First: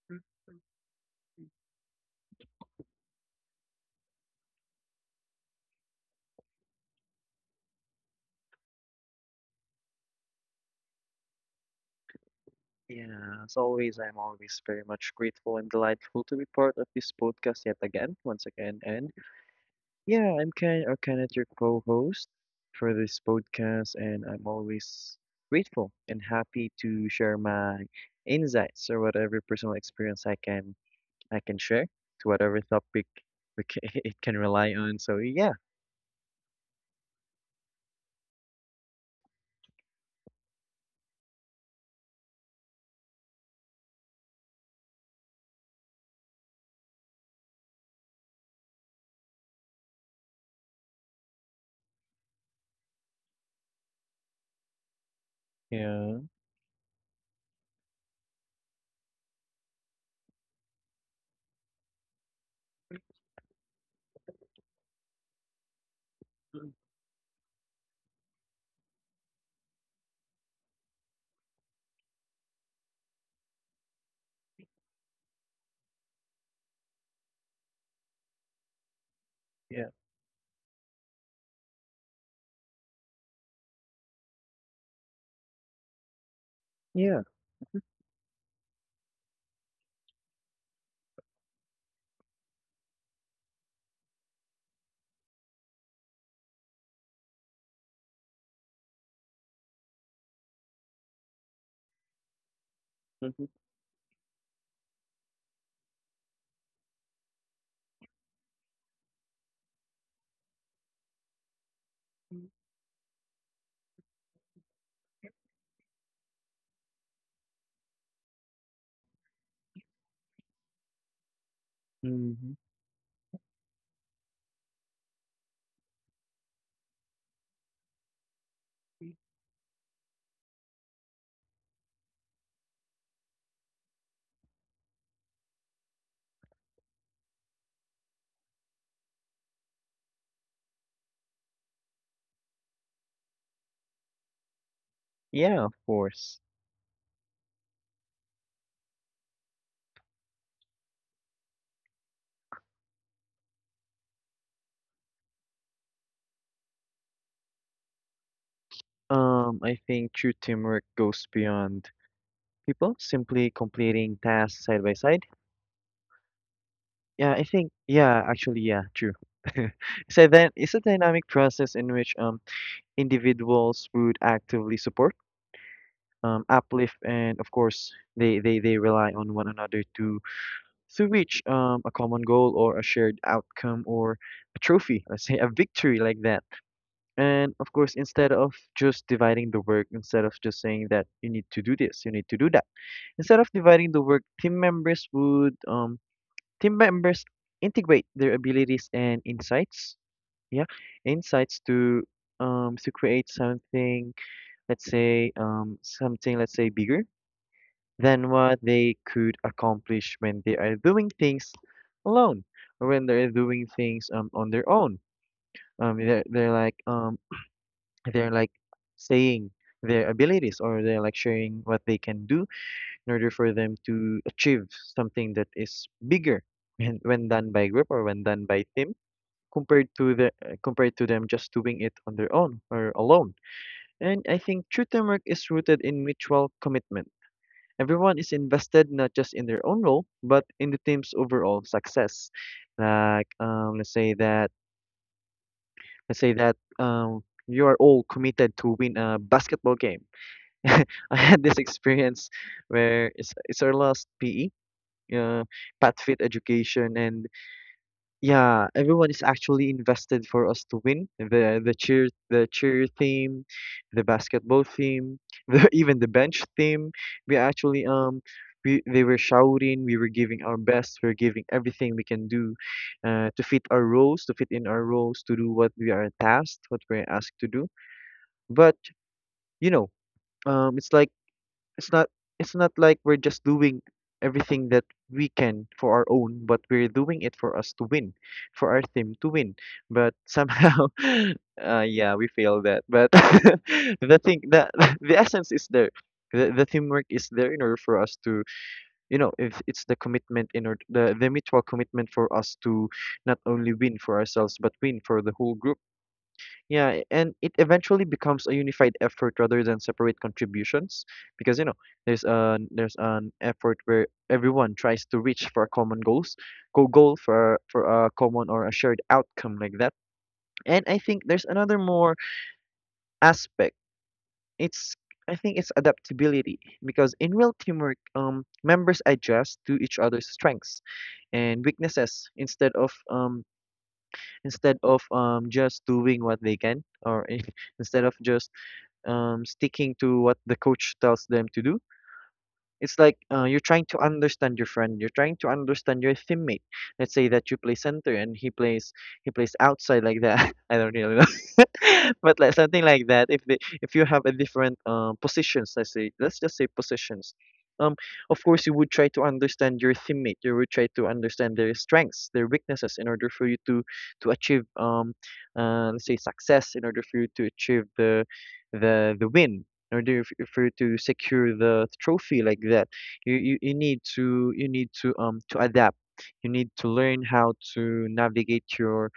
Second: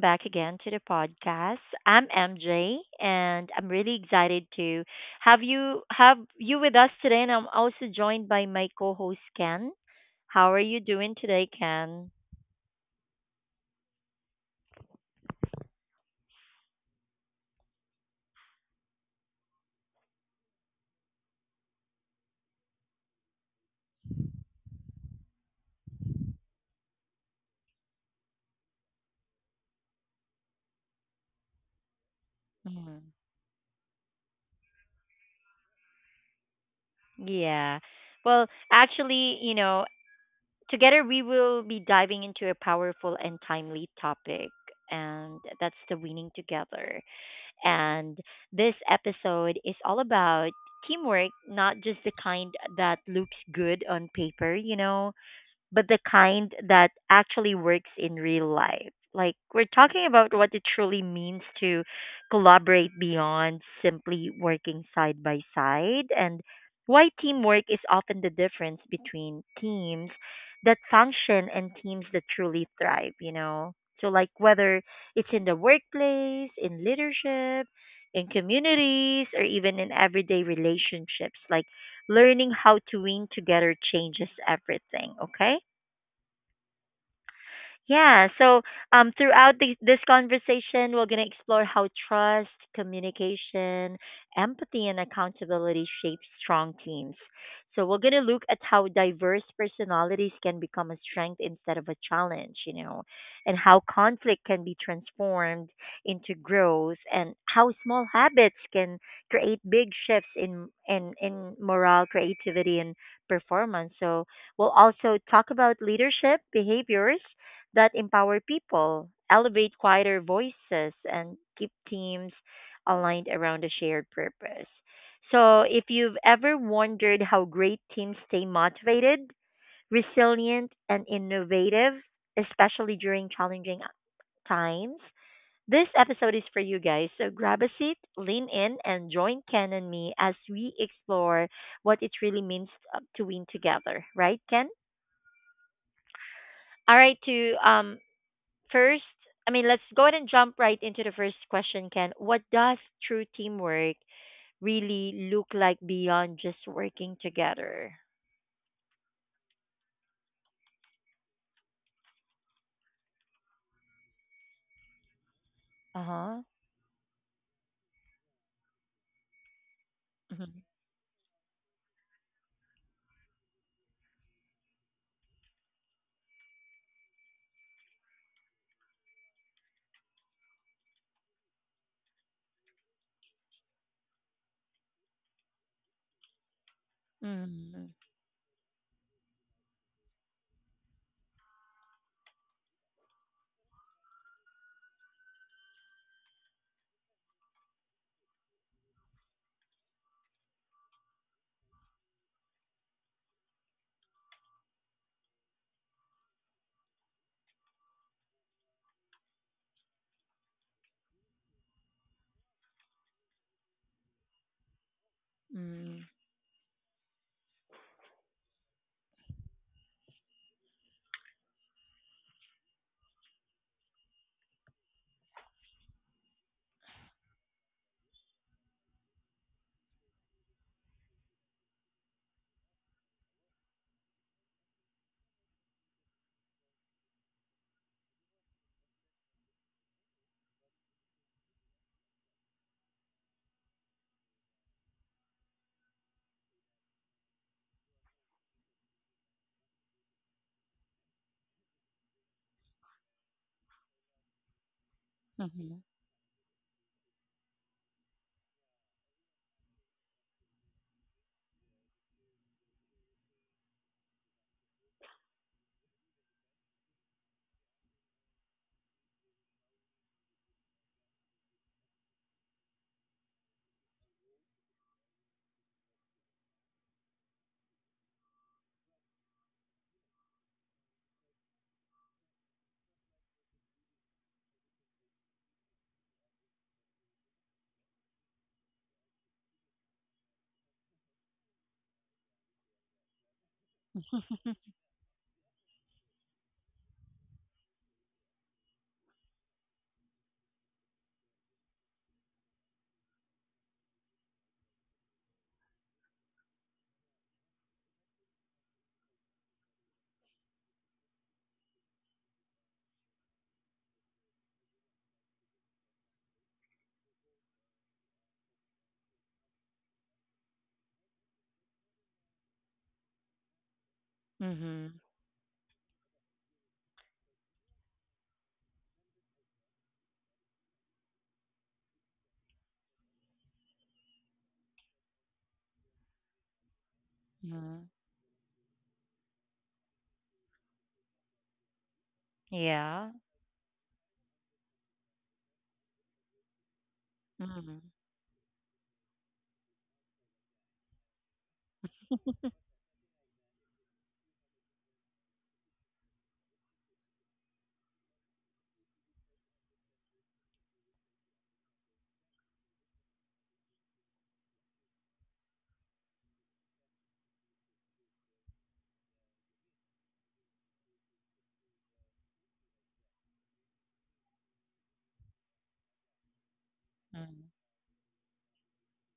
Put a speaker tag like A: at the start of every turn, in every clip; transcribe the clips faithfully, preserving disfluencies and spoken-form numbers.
A: back again to the podcast. I'm M J, and I'm really excited to have you have you with us today. And I'm also joined by my co-host Ken. How are you doing today, Ken?
B: Yeah, as always, I'm always very much grateful and delightful to be part of this podcast yet again, once again. And yeah, I'm Ken or Kenneth, your co-host for this podcast, and I'm always grateful and happy to share my insights or whatever personal experience I can I can share to whatever topic
A: Mhm.
B: we ca it can rely on. So yeah,
A: Yeah. Well, actually, you know, Together we will be diving into a powerful and timely topic, and that's the winning together. And this episode is all about teamwork, not just the kind that looks good on paper, you know, but the
B: yeah,
A: kind that actually works in real life. Like we're talking about what it truly means to collaborate beyond simply working side by side, and
B: mm,
A: why teamwork is often the difference between teams that function and teams that truly thrive, you know. So like whether it's in the workplace, in leadership, in communities, or even
B: yeah,
A: in everyday relationships, like learning how to win together changes everything, okay?
B: yeah.
A: Yeah, so um, throughout this, this conversation, we're going to explore how trust, communication, empathy, and accountability shape strong teams. So we're going to look at how diverse personalities can become a strength instead of a challenge, you know,
B: Mm-hmm.
A: and how conflict can be transformed into growth, and how small habits can create big shifts in in in morale, creativity, and performance. So we'll also talk about leadership behaviors that empower people, elevate quieter voices, and keep teams
B: Mm-hmm.
A: aligned around a shared purpose. So, if you've ever wondered how great teams stay motivated, resilient, and innovative, especially during challenging times, this episode is for you guys. So, grab a seat, lean in, and join Ken and me as we explore what it really means uh, to win together, right, Ken?
B: Yeah, of course.
A: All right, to um First, I mean, let's go ahead and jump right into the first question, Ken. What does true teamwork really look like beyond just working together?
B: Um, I think true teamwork goes beyond people simply completing tasks side by side.
A: Uh huh.
B: Yeah, I think yeah, actually yeah, true. So then
A: Mm-hmm.
B: it's a dynamic process in which um individuals would actively support, um uplift, and of course they they they rely on one another to to reach um a common goal or a shared outcome or a trophy, let's say a victory like that. And of
A: Mm-hmm.
B: course instead of just dividing the work, instead of just saying that you need to do this, you need to do that. Instead of dividing the work, team members would um Team members integrate their abilities and insights, yeah, insights to um to create something, let's say um something, let's say bigger than what they could accomplish when they are doing things alone or when they're doing things um on their own. Um
A: Mm-hmm.
B: they're they're like um they're like saying their abilities or they're like sharing what they can do in order for them to achieve something that is bigger and when done by group or when done by team compared to the uh, compared to them just doing it on their own or alone. And I think true teamwork is rooted in mutual commitment. Everyone is invested not just in their own role, but in the team's overall success. Like um, let's say that let's say that um, you are all committed to win a basketball game. I had this experience where it's it's our last P E, uh,
A: Mm-hmm.
B: path fit education, and yeah, everyone is actually invested for us to win. The the cheer the cheer team, the basketball team, the, even the bench team. We actually um we They were shouting, we were giving our best, we are giving everything we can do uh, to fit our roles, to fit in our roles, to do what we are tasked, what we're asked to do. But you know, um it's like it's not it's not like we're just doing everything that we can for our own, but we're doing it for us to win, for our team to win, but somehow uh, yeah, we fail that, but the thing that the essence is there, the, the teamwork is there in order for us to, you know, if it's the commitment in order, the, the mutual commitment for us to not only win for ourselves but win for the whole group. Yeah, and it eventually becomes a unified effort rather than separate contributions, because you know, there's an there's an effort where everyone tries to reach for a common goals, go goal for for a common or a shared outcome like that. And I think there's another more aspect.
A: Mm-hmm.
B: It's I think it's adaptability because in real teamwork, um, members adjust to each other's strengths and weaknesses, instead of um instead of um just doing what they can, or
A: Hmm.
B: instead of just um, sticking to what the coach tells them to do. It's
A: Yeah.
B: like uh, you're trying to understand your friend. You're trying to understand your teammate. Let's say that you play
A: Mm-hmm.
B: center and he plays he plays outside like that. I don't really know. But like something like that, if they if you have a different um positions, let's say, let's just say positions, um of course you would try to understand your teammate, you would try to understand their strengths, their weaknesses in order for you to to achieve um uh, let's say success, in order for you to achieve the the the win, in order f- for you to secure the trophy like that. You you, you need to you need to um to adapt, you need to learn how to navigate your,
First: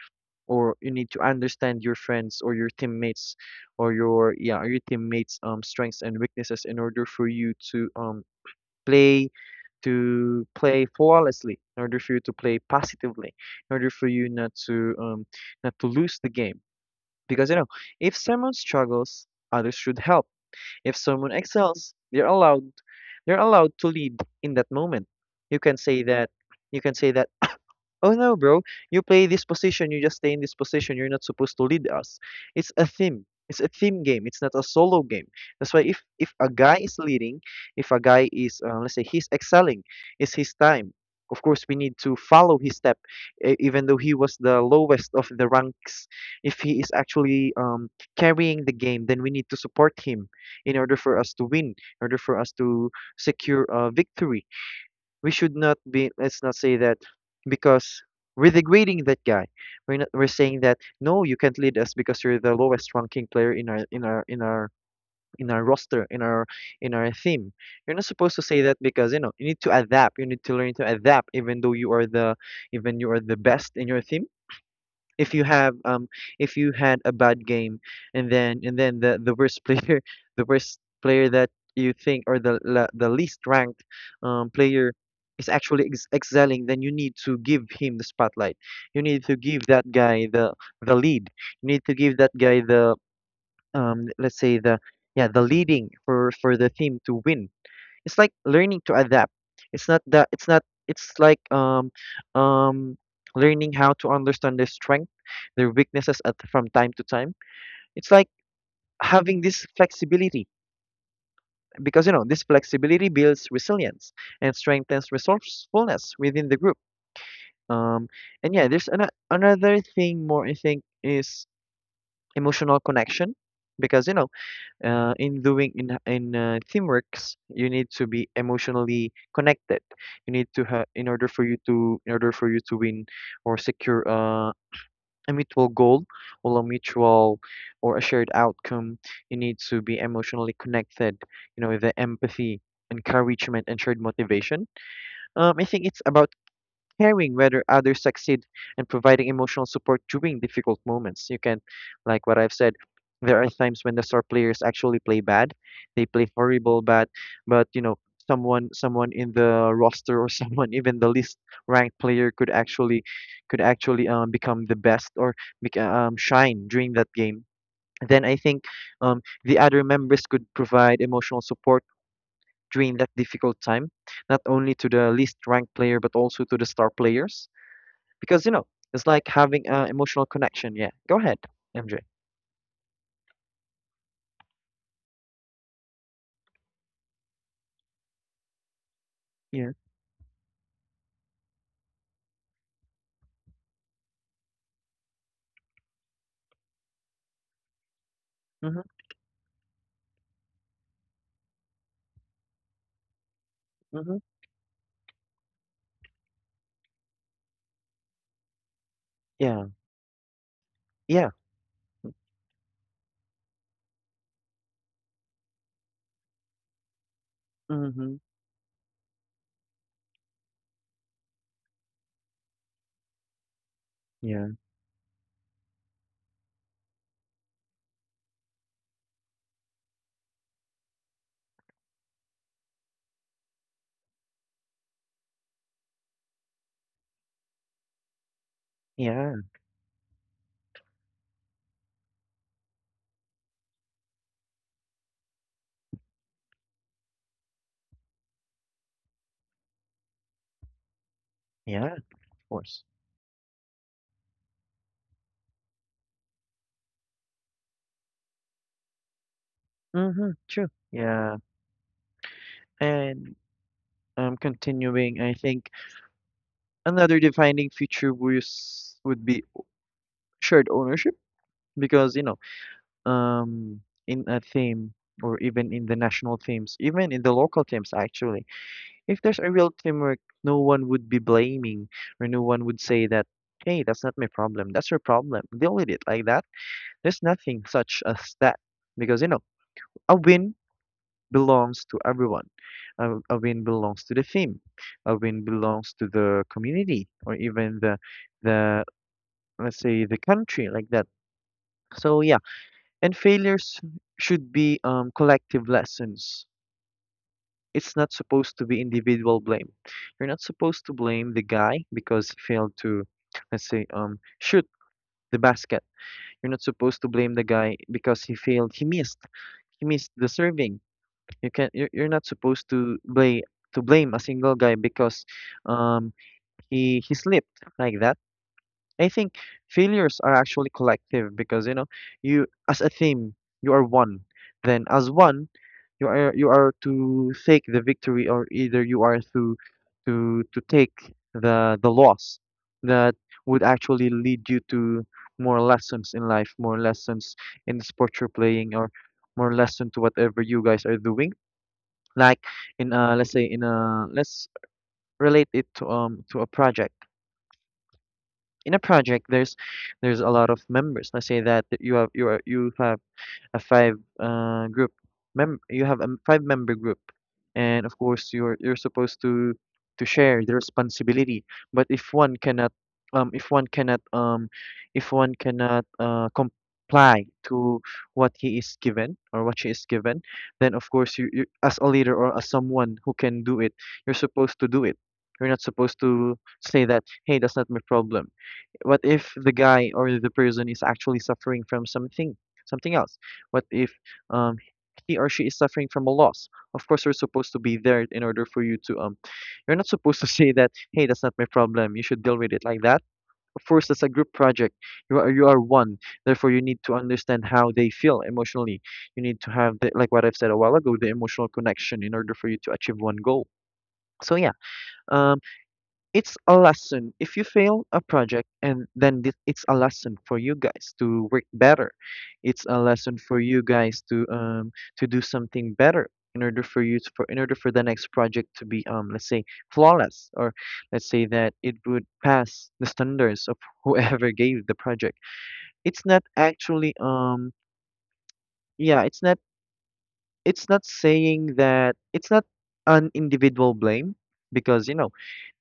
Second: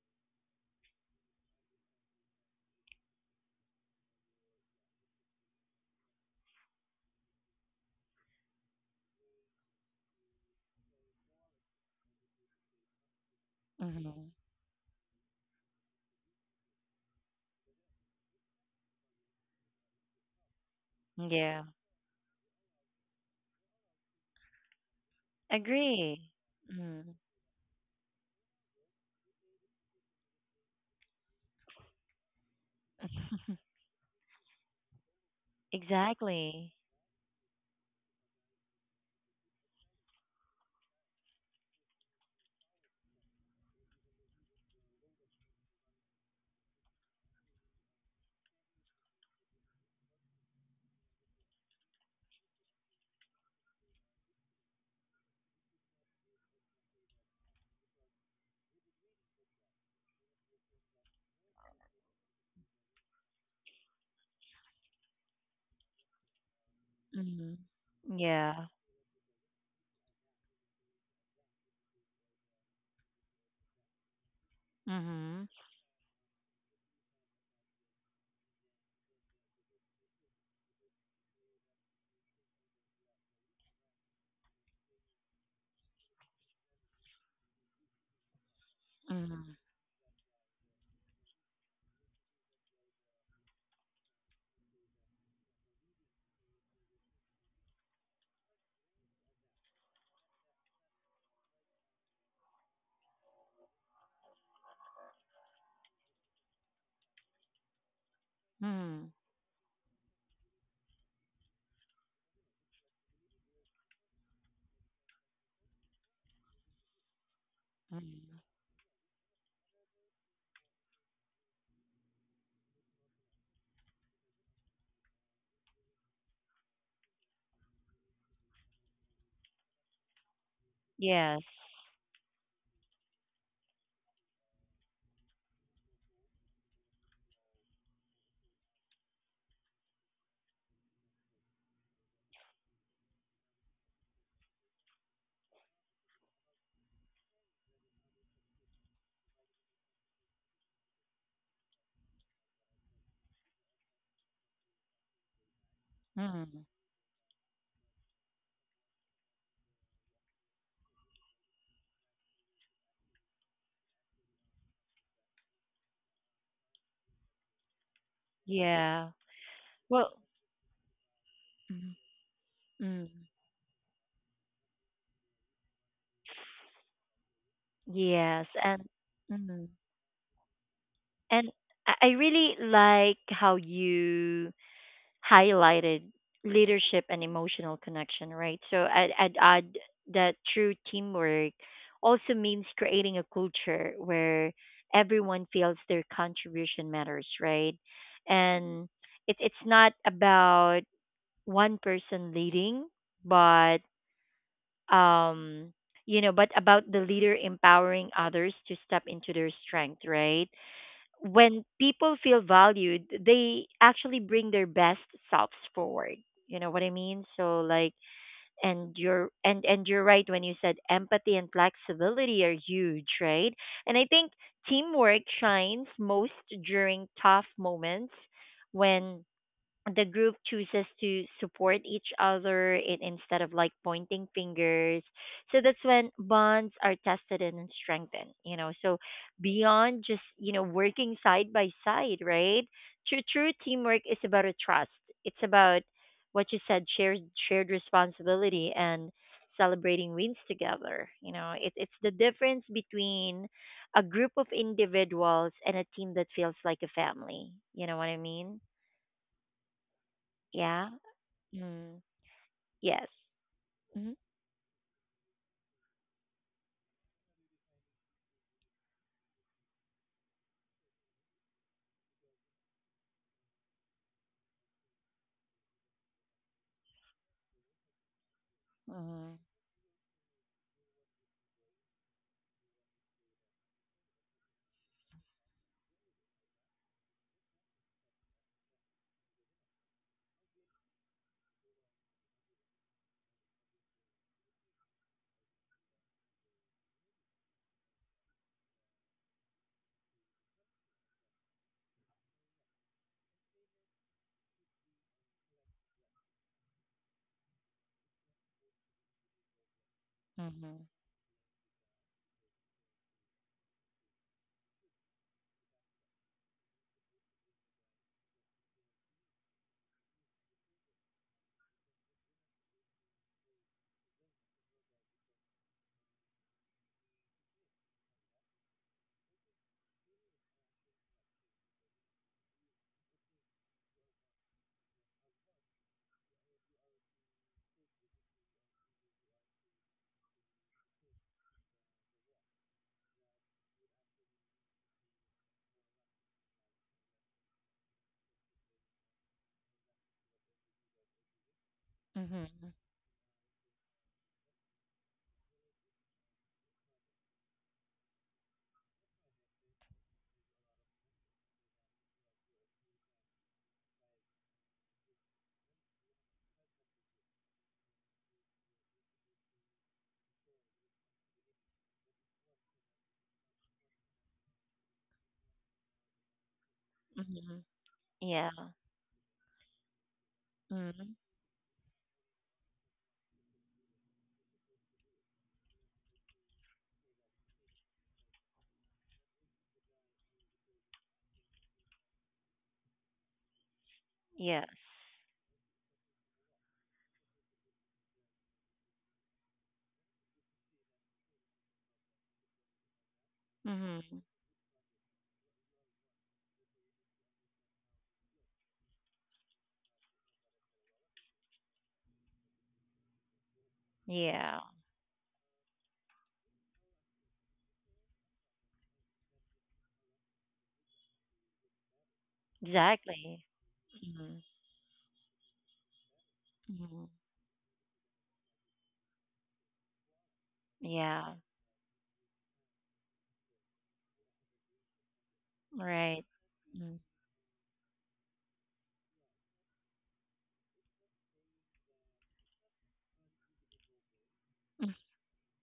B: or you need to understand your friends or your teammates, or your yeah your teammates um strengths and weaknesses in order for you to um play, to play flawlessly, in order for you to play positively, in order for
A: Mm-hmm.
B: you not to um not to lose the game. Because you know, if someone struggles others should help, if
A: Hmm.
B: someone
A: Yeah.
B: excels they're allowed they're allowed to lead in that moment. You can say
A: Agree.
B: that, you can say
A: Mm-hmm.
B: that, oh no, bro. You play this position, you just stay in this position. You're not supposed to lead us. It's a team. It's a team game. It's not a solo game. That's why if if a
A: Exactly.
B: guy is leading, if a guy is uh, let's say he's excelling, it's his time. Of course, we need to follow his step, e- even though he was the lowest of the ranks. If he is actually um, carrying the game, then we need to support him in order for us to win, in order for us to secure a victory. We should not be, let's not say that, because we're degrading that guy. We're not we're saying that, no, you can't lead us because you're the lowest ranking player in our in our in our in our roster, in our in our team.
A: Mm-hmm.
B: You're not supposed to say
A: Yeah.
B: that, because you know you need to adapt, you need to learn to adapt, even though you are the, even you are the best in your team, if you
A: Mm-hmm.
B: have um if you had a bad game, and then and then the the worst player the worst player that you think, or the la- the least ranked um player is actually ex- excelling, then you need to give him the spotlight, you need to
A: Mm-hmm.
B: give that guy the the lead, you need to give that guy the um let's say the, yeah, the leading for for the team to win. It's like learning to adapt. It's not that it's not It's like um um learning how to understand their strength, their weaknesses at from time to time. It's like
A: Mm-hmm.
B: having this flexibility, because you know this flexibility builds resilience and strengthens resourcefulness within the group. Um and yeah, there's an, another thing more I think is emotional connection, because you know uh, in doing in in uh, teamworks you need to be emotionally connected, you need to have, in order
A: Yes.
B: for you to, in order for you to win or secure uh, a mutual goal or a mutual or a shared outcome, you need to be emotionally connected. You know, the empathy, encouragement, and shared motivation, um, I think it's about caring whether others succeed and providing emotional support during difficult moments. You can, like what I've said, there are times when the star players actually play bad. They play
A: Mm-hmm.
B: horrible bad, but you know, someone someone in the roster, or someone even the least ranked player could actually could actually um, become the best, or bec- um, shine during that game. Then I think
A: Yeah.
B: um, the other
A: Well,
B: members could provide emotional support
A: mm,
B: during
A: mm,
B: that difficult time, not only to the least ranked player but also to the star players. Because,
A: yes,
B: you know,
A: and
B: it's like having
A: mm,
B: an emotional connection. Yeah. Go ahead,
A: and I
B: M J.
A: I really like how you highlighted leadership and emotional connection, right? So I'd, I'd
B: Yeah.
A: add that true teamwork also means creating a culture where everyone feels their contribution matters, right?
B: Mm-hmm.
A: And it, it's not about one person leading, but
B: Mm-hmm.
A: um you know but about the leader empowering others to step into their
B: Yeah.
A: strength, right?
B: Yeah.
A: When people feel valued, they actually bring their best selves forward, you know what I mean so like
B: Mm-hmm.
A: and you're and and you're right when you said empathy and flexibility are huge, right? And I think
B: Yeah.
A: teamwork shines most during tough moments when the group chooses to support each other in, instead of like pointing fingers. So that's when bonds are tested and strengthened, you know. So
B: Yeah.
A: beyond just, you know, working side by side, right? True, true teamwork is about a trust. It's about what you said, shared shared responsibility and celebrating wins together. You know, it,
B: Yeah.
A: it's
B: Of
A: the difference
B: course.
A: between a group of individuals and a team that feels like a family. You know what I mean?
B: Mm-hmm. True.
A: Yeah.
B: Yeah.
A: Mm. Yes.
B: And
A: Mm-hmm.
B: um, continuing, I think another defining feature was would be shared ownership, because, you know, um, in a theme or even in the national themes, even in the local themes, actually, if
A: Mhm.
B: there's a real teamwork, no one would be blaming, or no one would say that, hey, that's not my problem. That's your problem. Deal with it like that. There's nothing such as that because, you know, a win belongs to everyone. A, a win belongs to the team. A win belongs to the community or even the, the let's say, the country like that. So, yeah. And failures should be um, collective lessons, it's not supposed to be individual blame. You're not supposed
A: Mhm.
B: to blame the guy because he failed to, let's say, um, shoot the basket. You're not supposed to blame the guy because he failed. He missed. He missed the serving. You can. You're, you're not supposed to blame to blame a single guy because, um, he he slipped like that. I think failures are actually collective because you know, you as a team, you are one. Then as one, you are you are to take the victory, or either you are to to to take the the loss that would actually lead you to more lessons in life, more lessons in the sport you're playing, or more lesson to whatever you guys are doing. Like,
A: Mhm.
B: in uh let's say, in a let's relate it to um to a project. In a project, there's there's a lot of members. Let's say that you have you are you have a five uh group mem you have a five member group, and of course you're you're supposed to to share the responsibility. But if one cannot um if one cannot um if one cannot uh comply
A: Mhm.
B: to what
A: Yeah.
B: he is given or what she is given, then of
A: Mm.
B: course you, you as a leader or as someone who can do it, you're supposed to do it. You're not supposed to say that, hey, that's not my problem. What if the guy or the person is actually suffering from something something else? What if um
A: Yes.
B: he or she is suffering from a loss? Of course we're supposed to be there in order for you to um you're not supposed to say that, hey, that's not my problem, you should deal with it, like that. Of course that's a
A: Mm-hmm.
B: group project. You are you are one. Therefore, you need to understand how they feel emotionally. You need to have the, like what I've said a while ago, the emotional connection, in order for you to achieve one goal. So yeah,
A: Yeah.
B: um it's a lesson. If you fail a project and then th- it's a lesson for you guys to work better. It's a lesson for
A: Exactly.
B: you guys to
A: Mm.
B: um to do something better in order for you
A: Mhm.
B: to, for in order for the next project to be um let's say flawless, or let's say
A: Yeah.
B: that it would pass the standards of whoever gave the project. It's
A: Right.
B: not actually
A: Mhm.
B: um yeah, it's not it's not saying that it's not an individual blame,
A: Mhm.
B: because, you know,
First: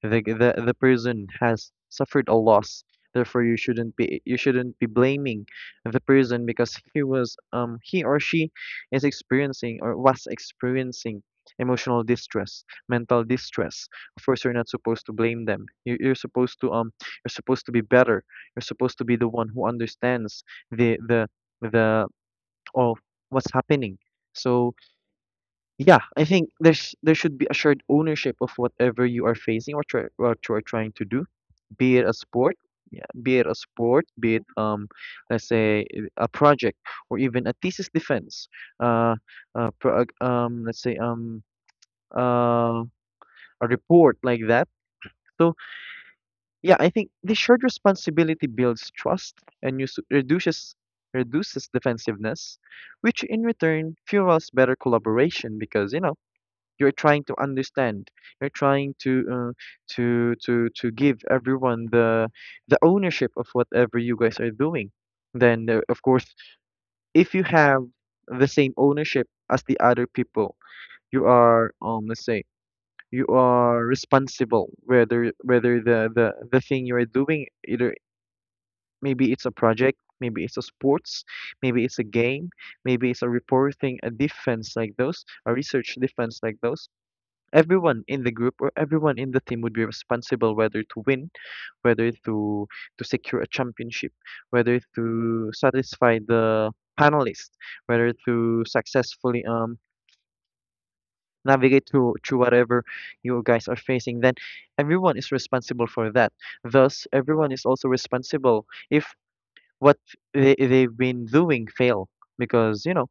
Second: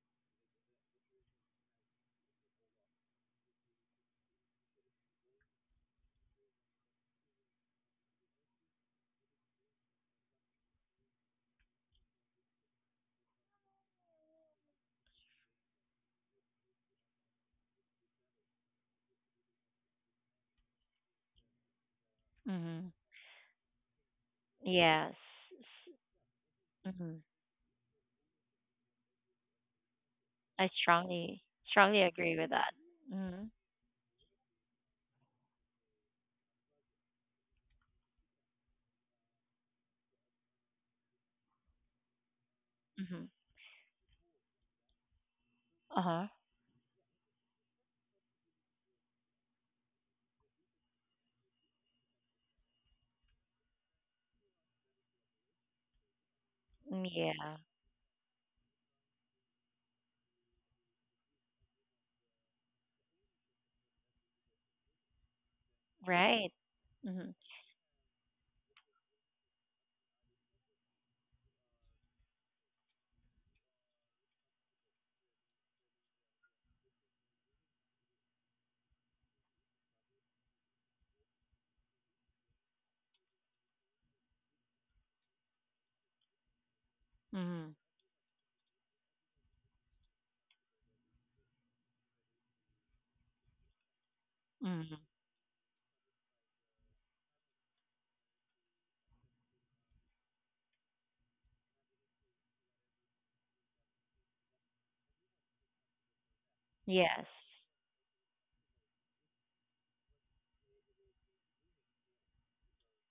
B: the the, the person has suffered a loss. Therefore you shouldn't be you shouldn't be blaming the person, because he was um he or she is experiencing or was experiencing emotional distress, mental distress. Of course you're not supposed to blame them. You, you're supposed to um you're supposed to be better. You're supposed to be the one who understands the the the
A: Mhm.
B: all what's happening. So
A: Yes.
B: yeah, I think there's there
A: Mhm.
B: should be a shared ownership of whatever you are facing, or try, what you are
A: I
B: trying to do,
A: strongly,
B: be
A: strongly
B: it a
A: agree with
B: sport.
A: that.
B: Yeah, be it
A: Mm.
B: a sport, be it um, let's say uh, a project, or even a thesis defense, uh, uh, pro, um, let's say um, uh,
A: Mhm.
B: a report, like that. So
A: Uh-huh.
B: yeah, I think this shared responsibility builds trust, and use, reduces reduces defensiveness, which in return fuels better collaboration because, you know, you're
A: Mm,
B: trying to
A: yeah.
B: understand. You're trying to uh, to to to give everyone the the ownership of whatever you guys are doing. Then uh, of course,
A: Right. Mm-hmm.
B: if you have the same ownership as the other people, you are um let's say you are responsible, whether whether the the the thing you are doing, either maybe it's a project, maybe it's a sports, maybe it's a game, maybe it's a reporting, a defense like those, a research defense like those.
A: Mhm.
B: Everyone in the group or everyone in the team would be responsible, whether to win, whether to to secure a championship, whether
A: Mhm.
B: to satisfy the panelists, whether to successfully um navigate through through whatever you guys are facing. Then everyone is responsible for that. Thus,
A: Yes.
B: everyone is also responsible if what they, they've been doing fail, because, you know,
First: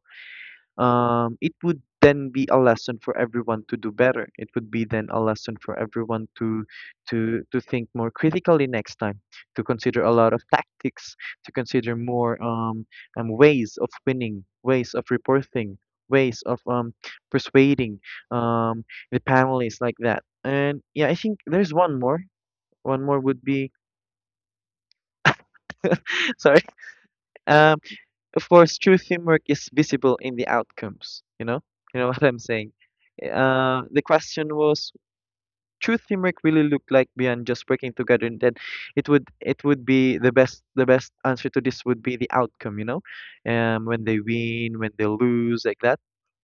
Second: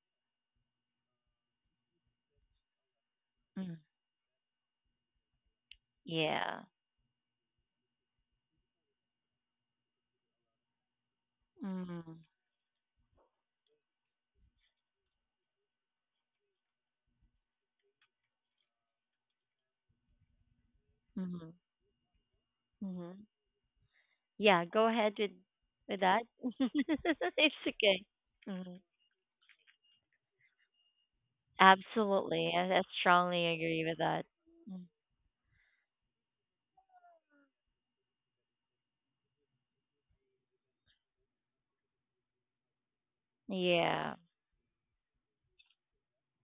B: um, it would then be a lesson for everyone to
A: Mhm.
B: do better. It would be then a lesson for everyone
A: Yeah.
B: to to to think more critically next time, to consider a lot of tactics, to consider
A: Mm-hmm.
B: more um, um ways of winning, ways of reporting, ways of um persuading um the panelists, like that. And yeah, I think
A: Mhm.
B: there's one more. One more
A: Mhm.
B: would be —
A: Yeah, go ahead with with that.
B: sorry.
A: It's
B: Um,
A: okay.
B: of course,
A: Mhm.
B: true teamwork is visible in the outcomes. You know, you know what I'm
A: Absolutely. I,
B: saying.
A: I strongly
B: Uh,
A: agree with
B: the
A: that.
B: question
A: Mm.
B: was, true teamwork really look like beyond just working together, and then it would it would be the best the best answer to this would be the outcome, you know. Um when
A: Yeah.
B: they win, when they lose, like that,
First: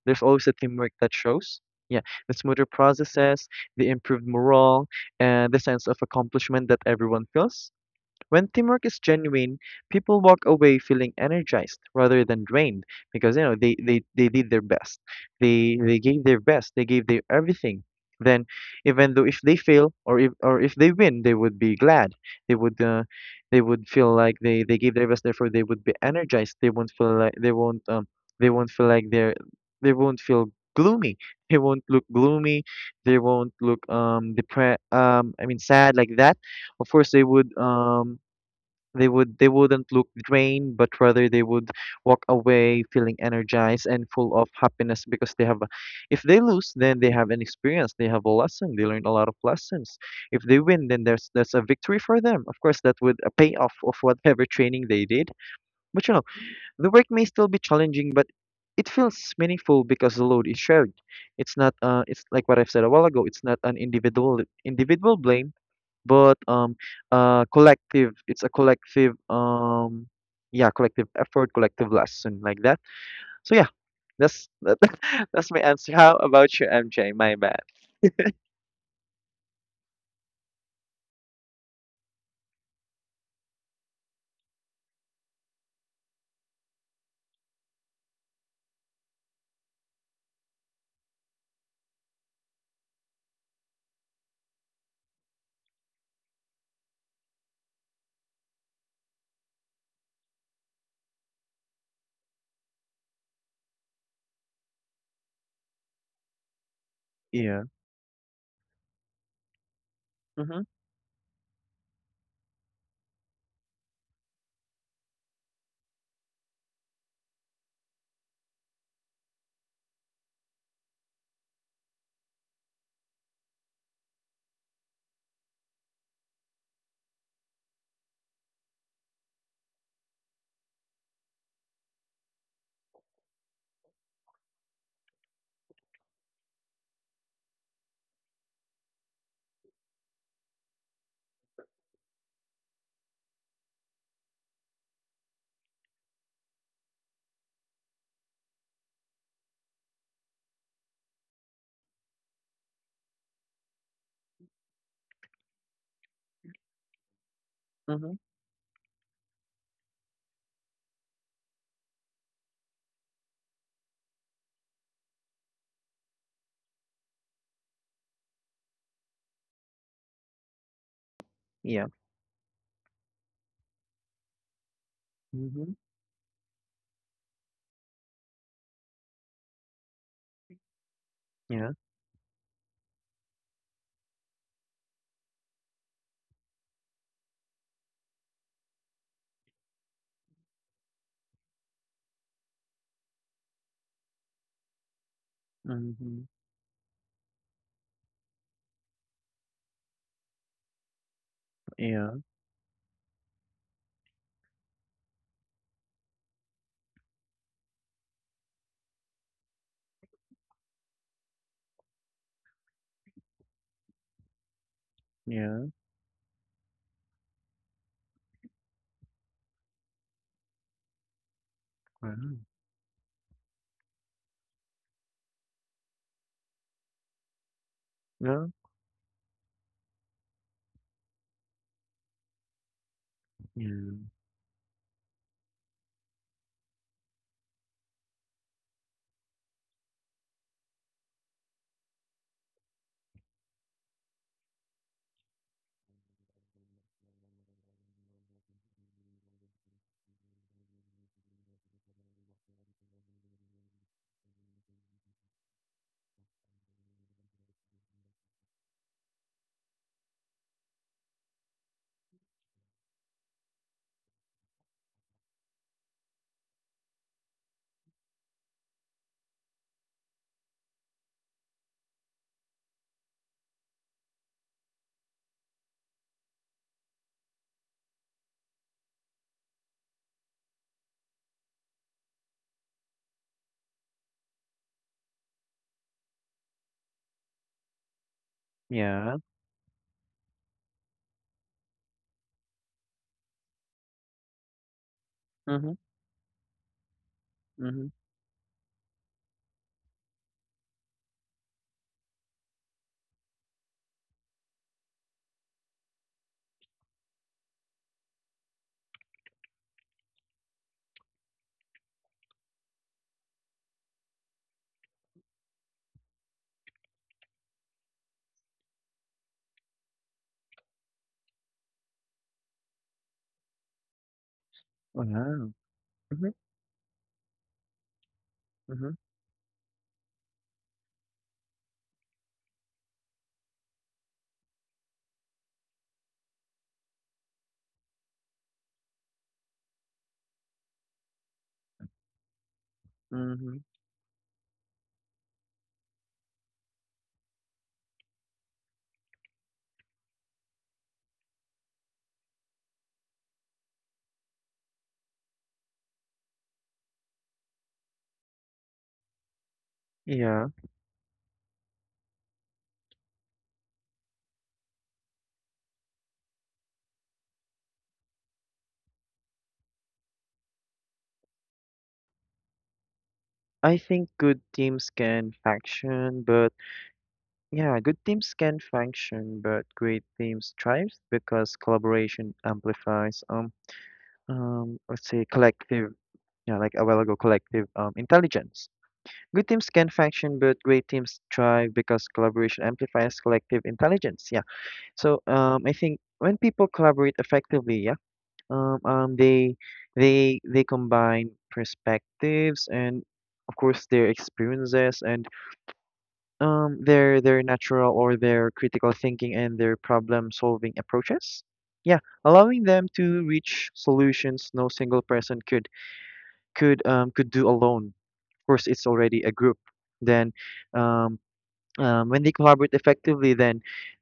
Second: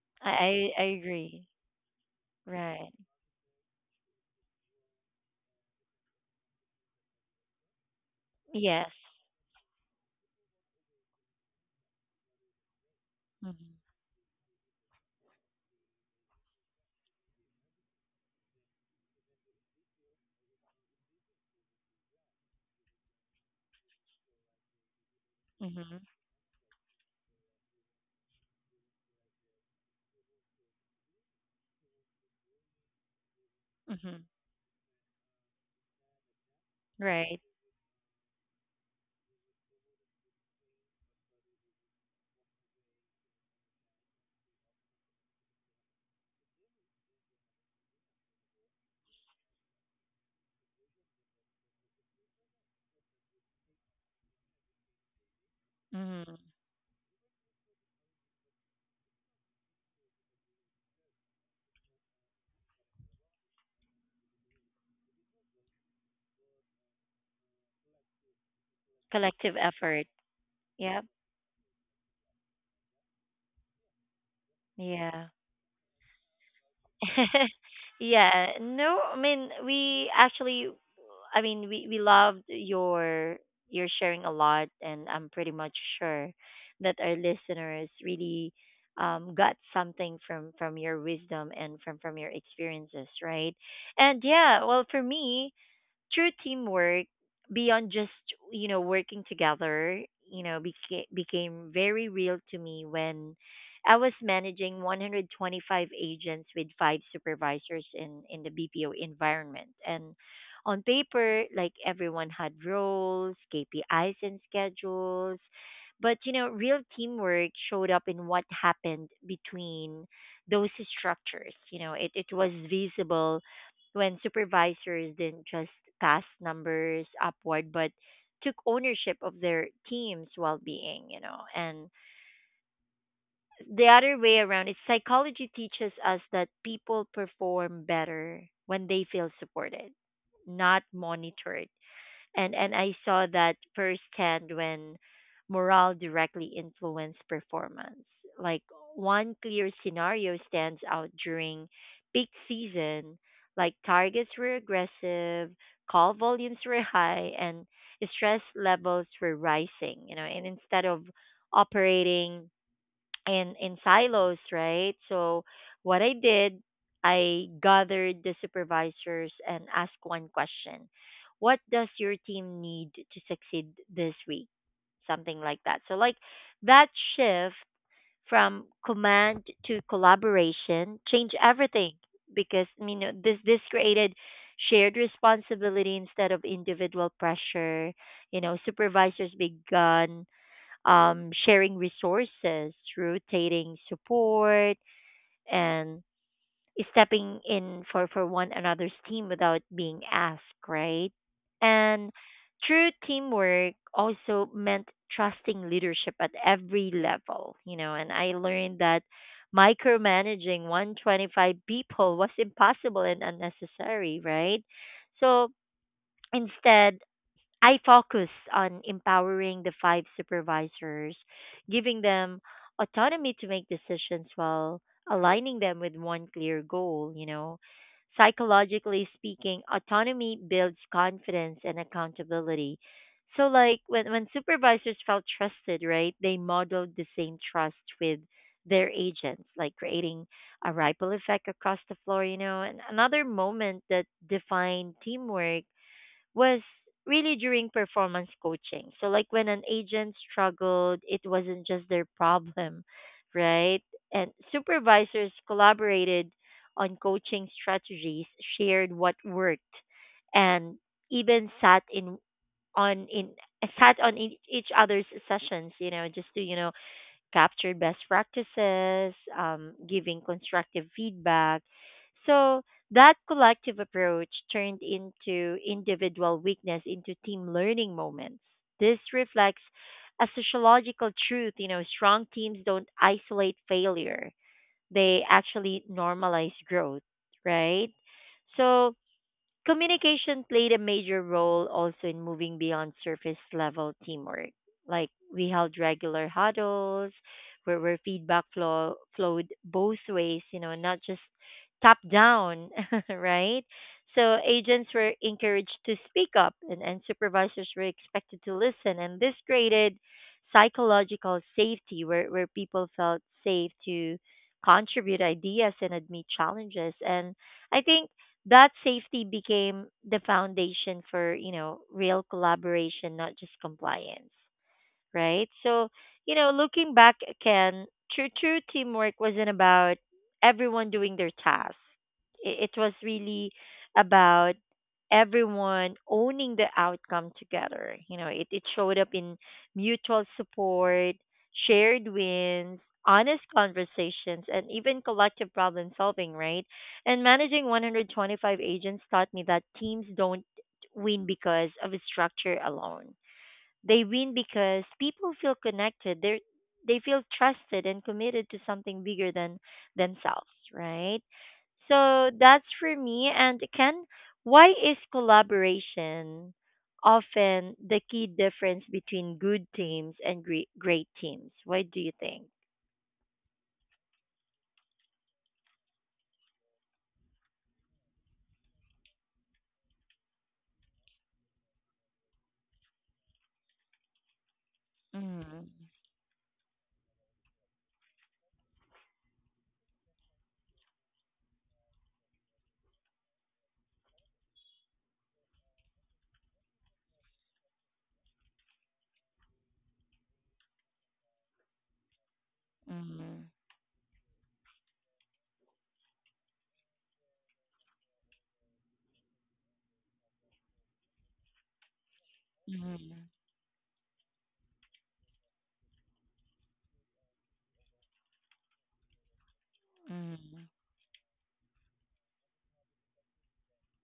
B: there's
A: I
B: always a
A: I, I
B: teamwork that
A: agree.
B: shows. Yeah, the smoother
A: Right.
B: processes, the improved morale, and the sense of accomplishment that everyone feels. When teamwork
A: Yes.
B: is genuine, people walk away feeling energized rather than drained, because, you know,
A: Mhm.
B: they they, they did their best. They they gave their best. They gave their everything. Then, even though if they fail, or if or if they win, they would be glad. They would uh, they would feel like they they gave their best. Therefore, they would be
A: Mhm.
B: energized. They won't feel like they won't, um they won't feel like they're they won't feel gloomy. They won't look gloomy. They won't look
A: Mhm.
B: um depre um I mean sad, like that. Of course, they
A: Right.
B: would um they would they wouldn't look drained, but rather they would walk away feeling energized and full of happiness, because they have a, if they lose, then they have an experience, they have a lesson, they learn a lot of lessons. If they win, then there's there's a victory for them. Of course, that would a payoff of whatever training they did. But you know,
A: Mhm.
B: the work may still be challenging, but it feels meaningful because the load is shared. It's not uh, It's like what I've said a while ago. It's not an individual individual blame, but um uh collective it's a collective
A: Collective effort.
B: um yeah,
A: Yep.
B: collective effort, collective lesson, like that. So yeah, that's that,
A: Yeah.
B: that's my answer. How about you, M J? My bad.
A: Yeah. No, I mean we actually I mean we we loved your your sharing a lot, and I'm pretty much sure that our listeners really um got something from from your wisdom and from from your experiences, right? And yeah, well, for me, true teamwork, beyond just you know working together, you know became became very real to me when I was managing one hundred twenty-five agents with five
B: Yeah.
A: supervisors in in the B P O environment, and
B: Mhm.
A: on paper, like, everyone had roles, K P Is and schedules, but you know real teamwork showed up in what happened between those structures. You know, it it was visible when supervisors didn't just pass numbers upward but took ownership of their team's well-being, you know. And the other way around is psychology teaches us that people perform better when they feel supported, not monitored, and and I saw that firsthand when morale directly influenced performance. Like, one clear scenario stands out during peak season. Like, targets were aggressive, call volumes were high, and
B: Mhm.
A: stress levels were rising. You know, and instead of operating in in silos, right? So what I did, I gathered the supervisors and asked one question. What
B: Yeah.
A: does your team need to succeed this week? Something like
B: Mhm.
A: that. So like that shift from command to collaboration changed
B: Yeah.
A: everything, because you know this this created shared responsibility instead of individual pressure. You know, supervisors began um, sharing resources, rotating support, and
B: Mhm.
A: stepping in for, for one another's team without being asked, right?
B: Yeah.
A: And true teamwork also meant trusting leadership at every level, you know, and I learned that micromanaging one hundred twenty-five people was impossible and unnecessary, right? So
B: Yeah.
A: instead, I focus on empowering the five supervisors, giving
B: Wow.
A: them autonomy to make decisions while aligning them with one clear goal, you know.
B: Yeah.
A: Psychologically speaking, autonomy builds confidence and accountability. So
B: Yeah.
A: like when, when supervisors felt trusted, right, they modeled the same trust with their agents, like creating a ripple effect across the floor, you know. And another moment that defined teamwork was really during performance coaching. So like when an agent struggled, it wasn't just their problem, right? And supervisors collaborated on coaching strategies, shared what worked, and even sat in on in sat on each, each other's sessions, you know, just to, you know, capture best practices, um, giving constructive feedback. So that collective approach turned into individual weakness into team learning moments. This reflects a sociological truth. You know, strong teams don't isolate failure; they actually normalize growth, right? So
B: Yeah.
A: communication played a major role also in moving beyond surface level teamwork. Like, we
B: Mhm.
A: held regular huddles where,
B: Mhm.
A: where feedback flow, flowed both ways, you know, not just top down, right? So agents were encouraged to speak up, and, and supervisors were expected to listen. And this created psychological safety where, where people felt safe to contribute ideas and admit challenges. And I think that safety became the foundation for you know real collaboration, not just compliance,
B: Wow.
A: right?
B: Mhm.
A: So, you know, looking back, Ken, true true
B: Mhm.
A: teamwork wasn't about everyone doing their task. It, it was really about everyone owning the outcome together. You know, it, it showed up in mutual support, shared wins, honest
B: Mhm.
A: conversations, and even collective problem solving, right? And managing one hundred twenty-five agents taught me that teams don't win because of a structure alone, they win because people feel connected. They they feel trusted and committed to something bigger than
B: Yeah.
A: themselves, right? So that's for me. And Ken, why is collaboration often the key difference between good teams and great, great teams? Why do you think?
B: I think good teams can faction but Yeah, good teams can function, but great teams thrive because collaboration amplifies um um let's say
A: Mm,
B: collective, yeah, like a while ago, collective um intelligence. Good teams can function, but great teams thrive because collaboration amplifies collective intelligence. Yeah. So um I think when people collaborate effectively, yeah, um um they they they combine perspectives, and
A: mm,
B: of course their experiences, and um, their their natural, or their critical thinking, and their problem-solving approaches. Yeah, allowing them to
A: mm,
B: reach solutions no single person could could um could do alone. Of course, it's already a group. Then,
A: mm.
B: um, um, when they collaborate effectively, then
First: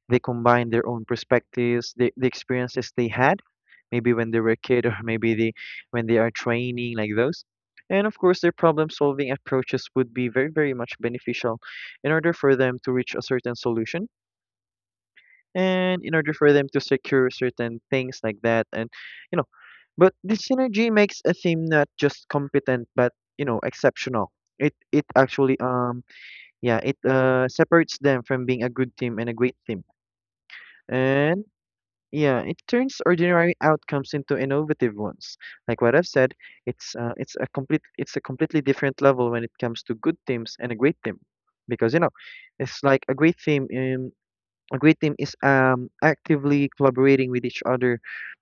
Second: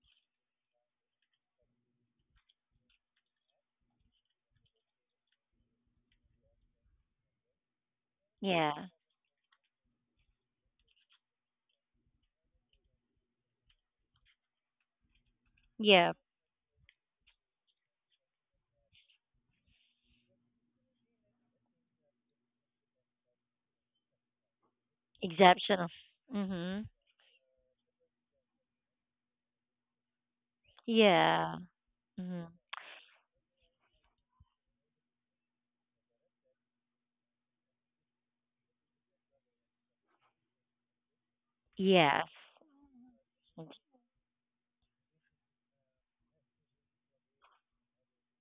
B: they combine their own perspectives, the, the experiences they had, maybe when they were a kid or maybe they, when they are training, like those. And of course, their
A: Yeah,
B: problem solving approaches would be very, very much beneficial in order for them to reach a certain solution, and
A: yeah,
B: in order for them to secure certain things, like that. And, you know, but this synergy makes a team not just competent, but, you know, exceptional. It, it actually
A: exceptional.
B: um yeah,
A: Mm-hmm.
B: it uh, separates them from being a good team and a great team. And
A: Yeah.
B: yeah,
A: Mm-hmm.
B: it turns ordinary outcomes into innovative ones. Like what I've said, it's uh, it's a complete it's a completely different level when it comes to good teams and a great team, because, you know,
A: Yes.
B: it's like a great team. Um, a great team is um actively collaborating with each other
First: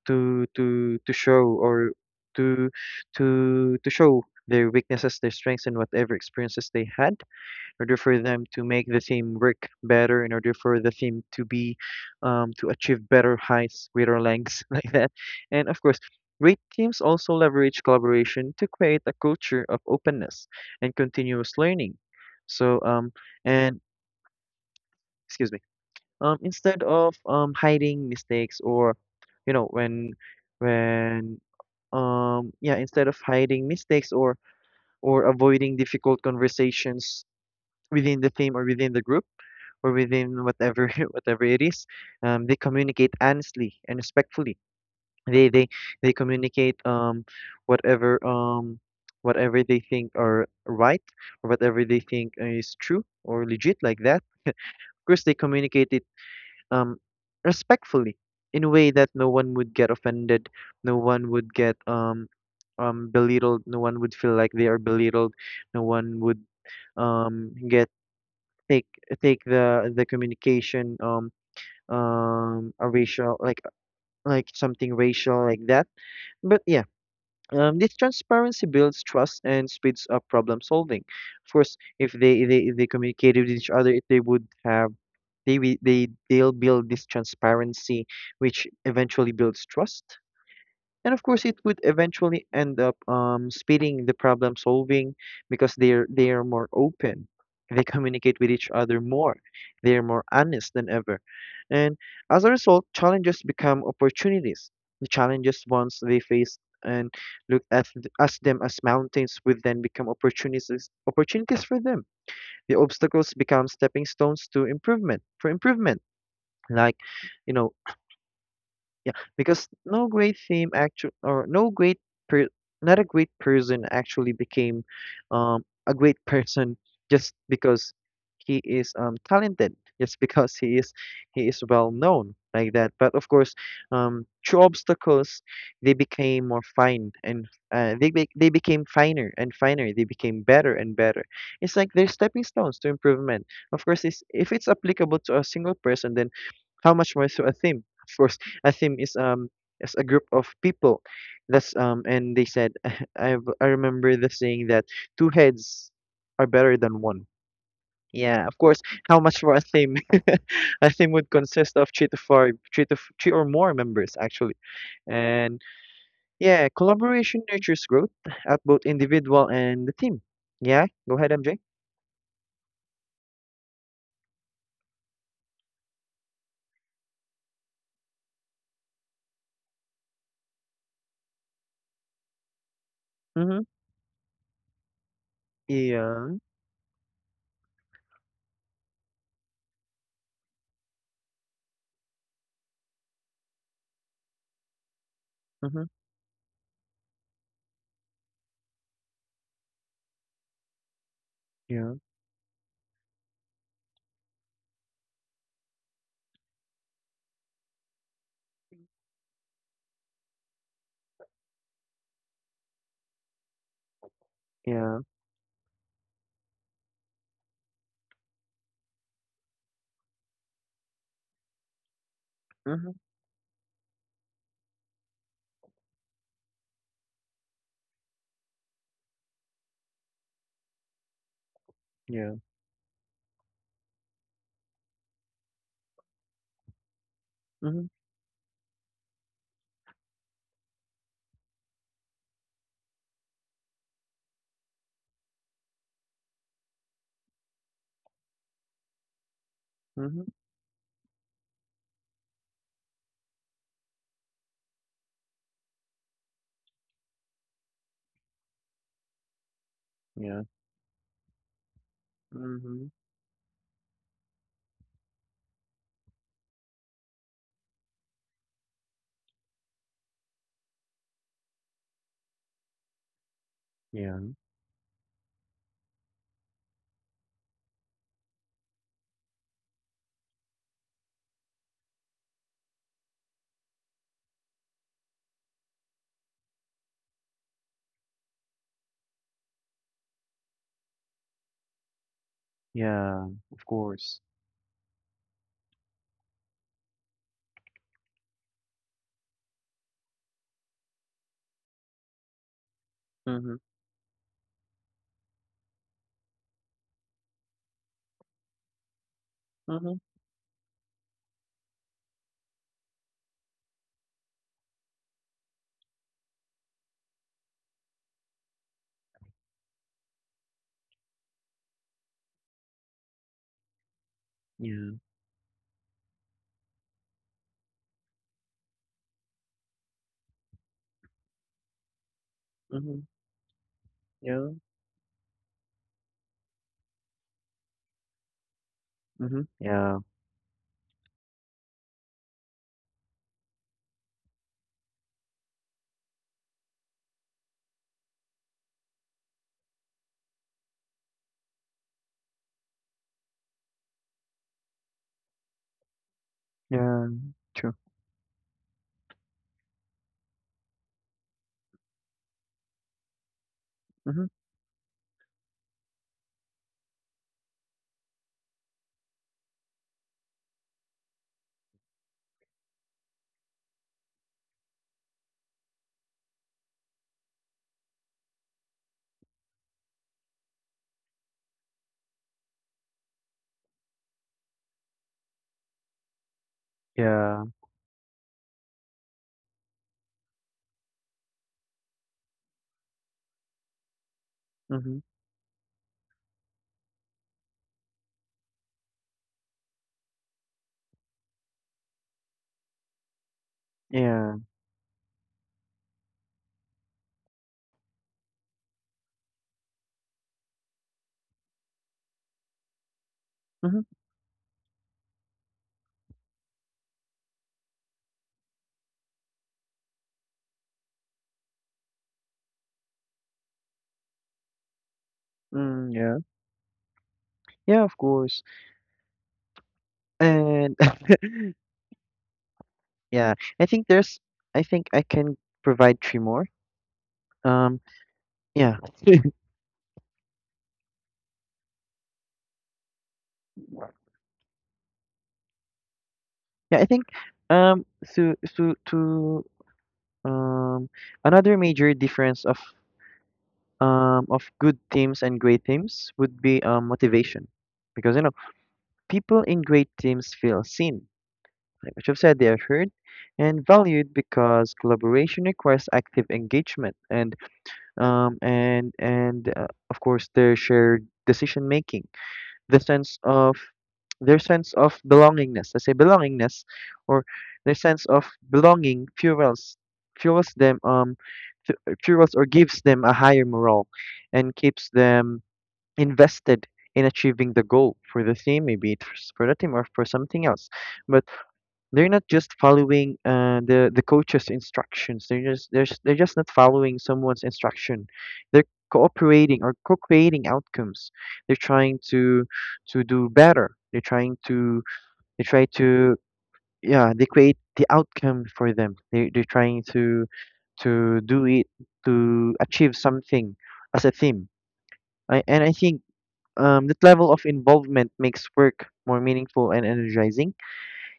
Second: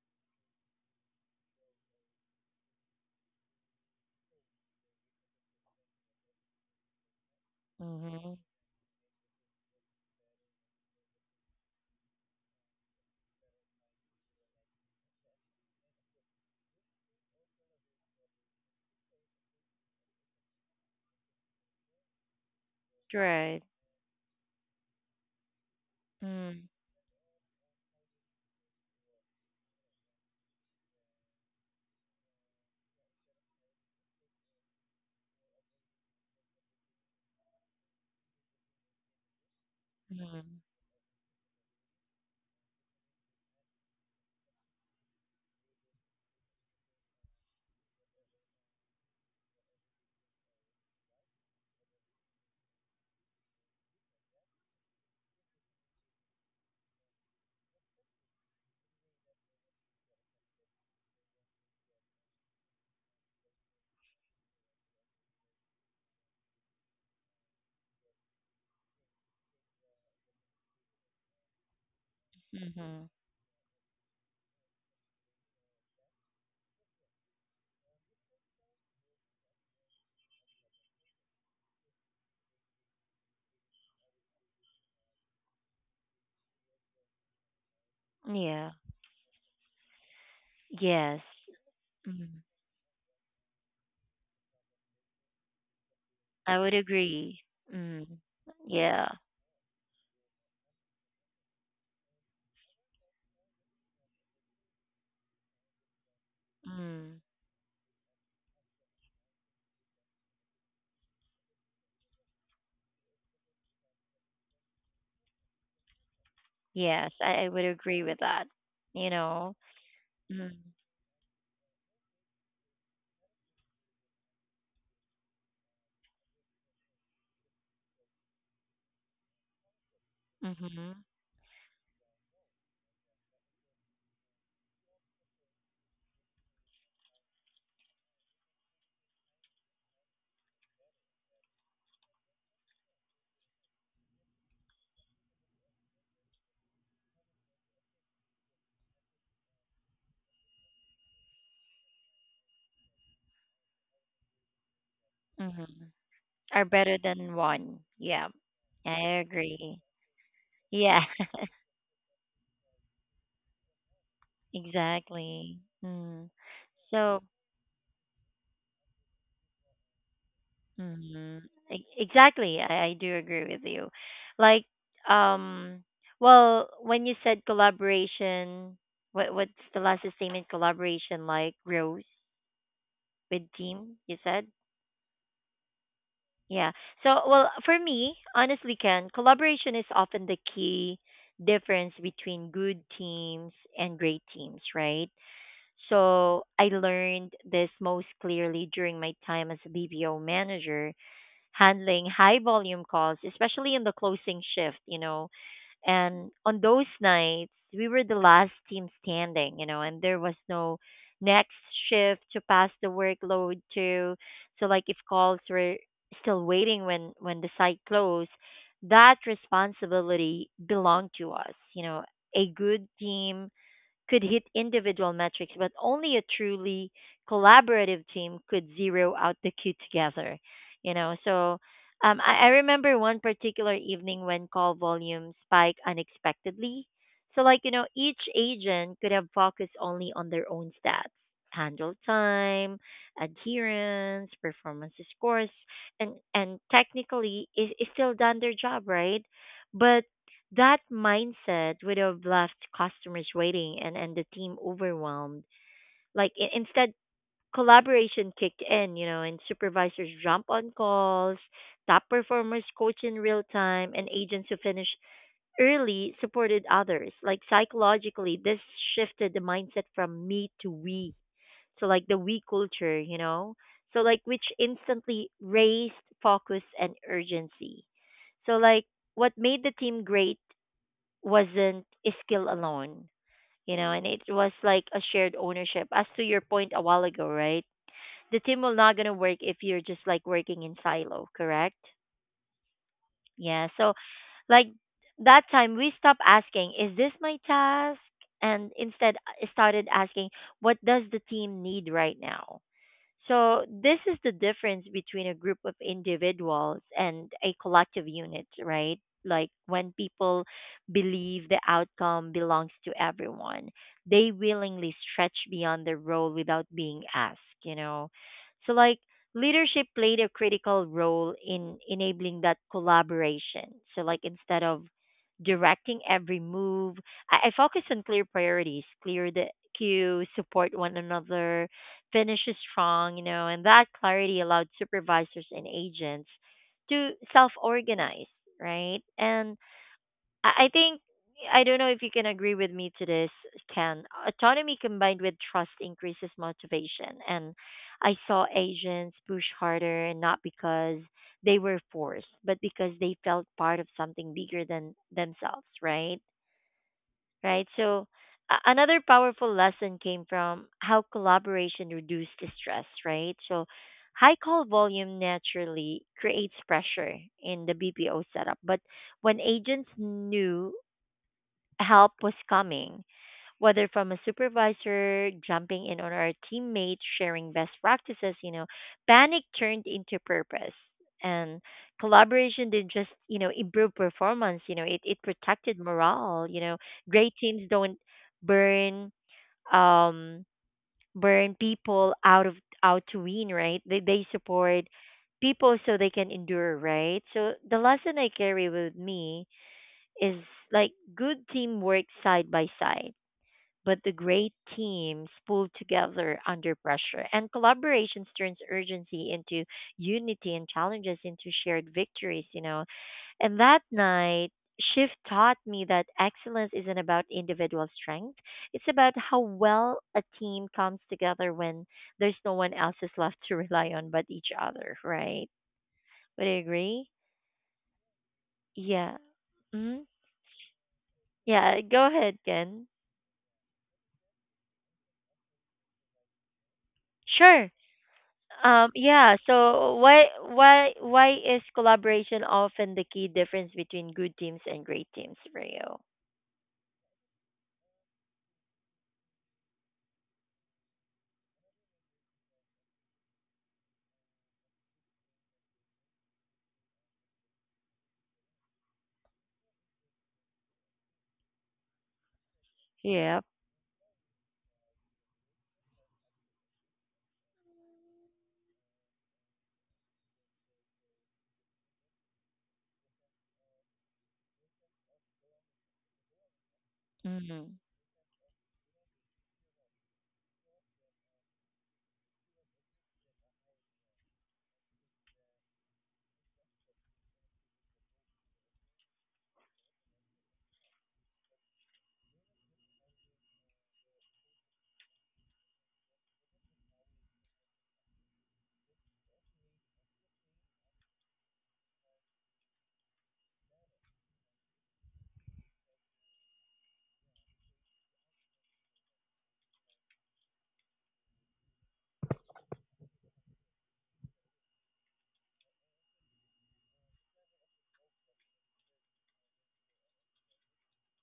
B: to to to show or to to to show their weaknesses, their strengths, and whatever experiences they had, order for
A: Mm-hmm.
B: them to make the theme work better, in order for the theme to be um, to achieve better heights, greater lengths, like that. And of course, great teams also leverage collaboration to create a culture of openness and continuous learning. So um
A: Right.
B: and excuse me um
A: Mm.
B: instead of um hiding mistakes, or you know when when um yeah instead of hiding mistakes, or or avoiding difficult conversations within the team or within the group or within
A: Mm.
B: whatever whatever it is. Um, they communicate honestly and respectfully. They they they communicate um whatever um whatever they think are right, or whatever they think is true or legit, like that. Of course, they communicate it um respectfully, in a way that no one would get offended, no one would get um um belittled, no one would feel like they are belittled, no one would um get take take the the communication um um a
A: Mhm.
B: racial, like like something racial, like that. But yeah, um, this transparency builds trust and speeds up problem solving. Of course if they they, they communicate with each other they would have, they will they they'll build this transparency, which
A: Yeah.
B: eventually builds trust, and of
A: Yes.
B: course it would
A: Mm.
B: eventually end up um, speeding the problem solving, because they're they are
A: I
B: more
A: would
B: open,
A: agree.
B: they
A: Mm.
B: communicate with each other
A: Yeah.
B: more, they're more honest than ever. And as a result, challenges become opportunities. The challenges once they face and
A: Mm.
B: look at th- as them as mountains would then become opportunities, opportunities for them. The obstacles become stepping stones to improvement, for improvement. Like,
A: Yes, I, I
B: you
A: would
B: know,
A: agree with that. You
B: yeah,
A: know.
B: because no great
A: Mm.
B: theme actually, or no great per, not a great person actually became um, a great person just because he is um, talented, just because he is,
A: Mhm.
B: he is well known, like that. But of course, um, through obstacles, they became more fine and uh, they be, they became finer and finer. They became better and better. It's like they're stepping stones to improvement. Of course, it's, if it's applicable to a single person, then how much more to a theme? Of course, a team is um is a group of people. That's um and they said, i i remember the saying that two heads
A: Mhm.
B: are
A: Are
B: better
A: better
B: than one.
A: than one. Yeah.
B: Yeah, of course,
A: I
B: how much for a
A: agree.
B: team? A
A: Yeah.
B: team would consist of three to four, three to f- three or more members actually.
A: Exactly.
B: And
A: Mm.
B: yeah,
A: So
B: collaboration nurtures growth at both individual and the team. Yeah, go ahead,
A: mm-hmm.
B: MJ.
A: Exactly. I, I do agree with you. Like, um, well, when you said collaboration, what what's the last statement? Collaboration, like Rose with
B: Mm-hmm.
A: team, you said?
B: Yeah.
A: Yeah. So, well, for me, honestly, Ken, collaboration is often the key difference between good teams and great teams, right?
B: Mm-hmm.
A: So, I learned this most clearly during my time as a B P O manager
B: Yeah.
A: handling high volume calls, especially in the closing shift, you know. And on those nights, we were the last team standing, you know, and there was no next shift to pass the workload to. So like if
B: Yeah.
A: calls were still waiting when when the site closed, that responsibility belonged to us, you know. A good
B: Mm-hmm.
A: team could hit individual metrics, but only a truly collaborative team could zero out the queue together. You know, so um,
B: Yeah.
A: I, I remember one particular evening when call volume spiked unexpectedly. So, like, you know,
B: Mm-hmm.
A: each agent could have focused only on their own stats, handle time, adherence, performance scores, and, and technically is, is still done their job, right? But
B: Mm-hmm.
A: that mindset would have left customers waiting, and, and the team overwhelmed. Like i- instead, collaboration kicked in, you know, and supervisors
B: Yeah.
A: jump on calls, top performers
B: Mm-hmm.
A: coach in real time, and agents who finish early supported others. Like psychologically, this shifted the mindset from me to we. So like the we culture, you know, so
B: Yeah.
A: like which instantly raised focus and urgency. So like what made the team great wasn't skill alone, you know, and it was like a shared ownership. As to your point a while ago, right? The team will not gonna work if you're just like working in silo, correct?
B: Yeah, of
A: Yeah. So
B: course.
A: like that time we stopped asking, is this my task? And instead uh, started asking, what does the team need right now?
B: Mhm,
A: So, this is the difference between a group of individuals and a collective unit, right? Like when
B: mhm.
A: people believe the outcome belongs to everyone, they willingly stretch beyond their role without being asked, you know? So, like, leadership played a critical role in enabling that collaboration. So, like, instead of
B: Yeah.
A: directing every move, I, I focus on clear priorities, clear the queue, support one another finishes
B: Mhm.
A: strong, you know, and that clarity
B: Yeah.
A: allowed supervisors and agents to self organize, right?
B: Mhm.
A: And
B: Yeah.
A: I I think, I don't know if you can agree with me to this, Ken. Autonomy combined with trust increases motivation. And I saw agents push harder, and not because they were forced, but because they felt part of something bigger than themselves, right?
B: Yeah.
A: right?
B: True.
A: So a- another powerful lesson came from how collaboration reduced the stress, right? So
B: Mhm.
A: high call volume naturally creates pressure in the B P O setup, but when agents knew help was coming, whether from a supervisor jumping in on our teammates sharing best practices, you know, panic turned into purpose and collaboration didn't just, you know, improve performance. You know it, it protected morale, you know. Great
B: Yeah.
A: teams don't burn um burn people out of out to win, right? They they support
B: Mhm.
A: people so they can endure, right? So the lesson I carry with me is like good teamwork side by side, but the
B: Yeah.
A: great teams pull together under pressure. And collaborations turns urgency into unity and challenges into shared victories, you know. And
B: Mhm.
A: that night, shift taught me that excellence isn't about individual strength. It's about how well a team comes together when there's no one else is left to rely on but each other, right?
B: Mm, yeah.
A: Would you agree?
B: Yeah, of course.
A: Yeah. hmm
B: And
A: Yeah, go ahead, Ken.
B: yeah, I think there's, I think I can provide three more.
A: Sure.
B: Um, yeah.
A: Um, yeah, so why why why is collaboration often the key difference between good teams and great teams for you?
B: Yeah, I think um so so to um another major difference of um of good teams and great teams would be um motivation. Because, you know, people in great teams feel seen, like what you've said, they are heard
A: Yep.
B: and valued because collaboration requires active engagement and um, and and uh, of course their shared decision making, the sense of, their sense of belongingness. I say belongingness, or their
A: Mhm.
B: sense of belonging fuels, fuels them, um fu- fuels, or gives them a higher morale, and keeps them invested in achieving the goal for the team, maybe it's for the team or for something else. But they're not just following uh, the the coach's instructions. They're just they're just, they're just not following someone's instruction. They're cooperating or co-creating outcomes. They're trying to to do better. They're trying to they try to yeah, they create the outcome for them. They they're trying to to do it, to achieve something as a team. I, and I think um, that level of involvement makes work more meaningful and energizing.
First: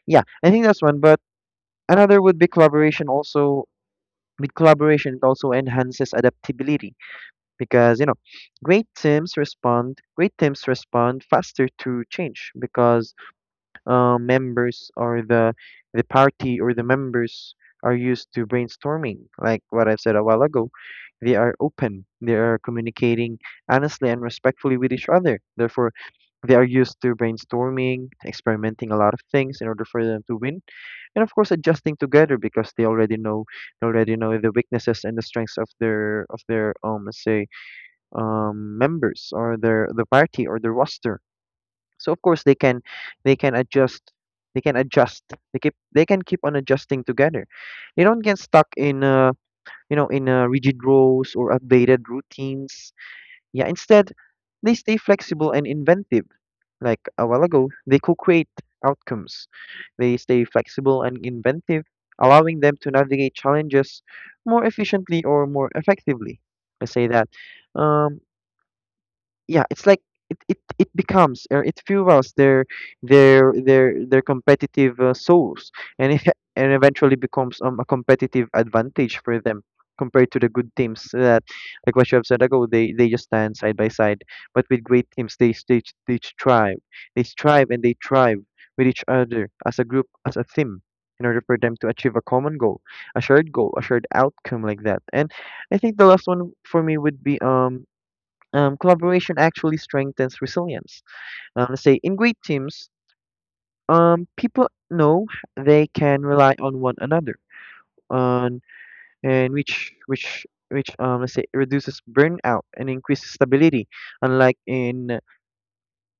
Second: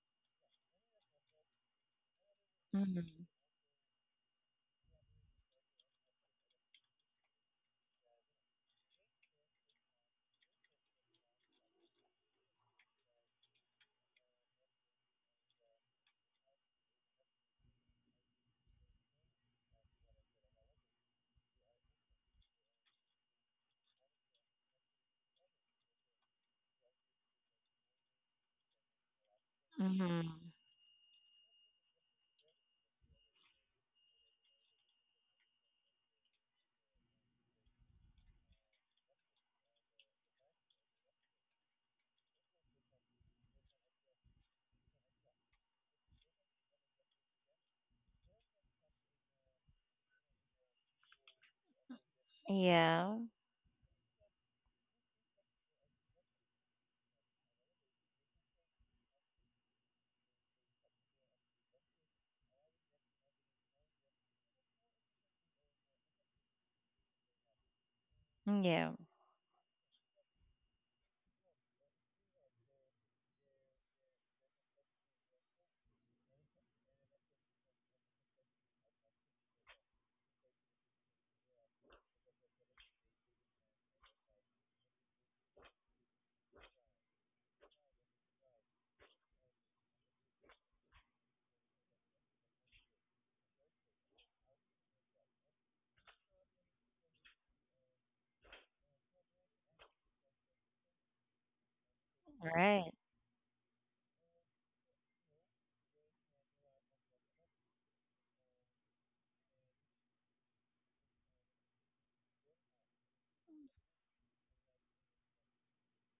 B: Yeah, I think that's one. But another would be collaboration.
A: Mhm.
B: Also, with collaboration, it also enhances adaptability because, you know, great teams respond. Great teams respond faster to change because uh, members, or the the party, or the members, are used to brainstorming, like what I've said a while ago. They are open. They are communicating honestly and respectfully with each other. Therefore, they are used to brainstorming, experimenting a lot of things in order for them
A: Mhm.
B: to win, and of course adjusting together, because they already know, they already know the weaknesses and the strengths of their of their um let's say, um members, or their the party, or the roster. So of course they can they can adjust they can adjust they keep they can keep on adjusting together. They don't get stuck in uh you know in uh, rigid roles or updated routines.
A: Yeah.
B: Yeah, instead they stay flexible and inventive, like a while ago, they co-create outcomes. They stay flexible and inventive, allowing them to navigate challenges more efficiently, or more effectively. Let's say that. Um,
A: Yeah.
B: yeah, it's like, it it, it becomes, or it fuels their their their their competitive uh, souls, and it, and eventually becomes um, a competitive advantage for them compared to the good teams that, like what you have said ago, they they just stand side by side. But with great teams, they they, they strive, they strive and they thrive with each other as a group, as a team, in order for them to achieve a common goal, a shared goal, a shared outcome, like that. And I think the last one for me would be um um, collaboration actually strengthens resilience. Um, let's say in great teams,
A: Right.
B: um, people know they can rely on one another, on and which which which um, let's say, reduces burnout and increases stability. Unlike in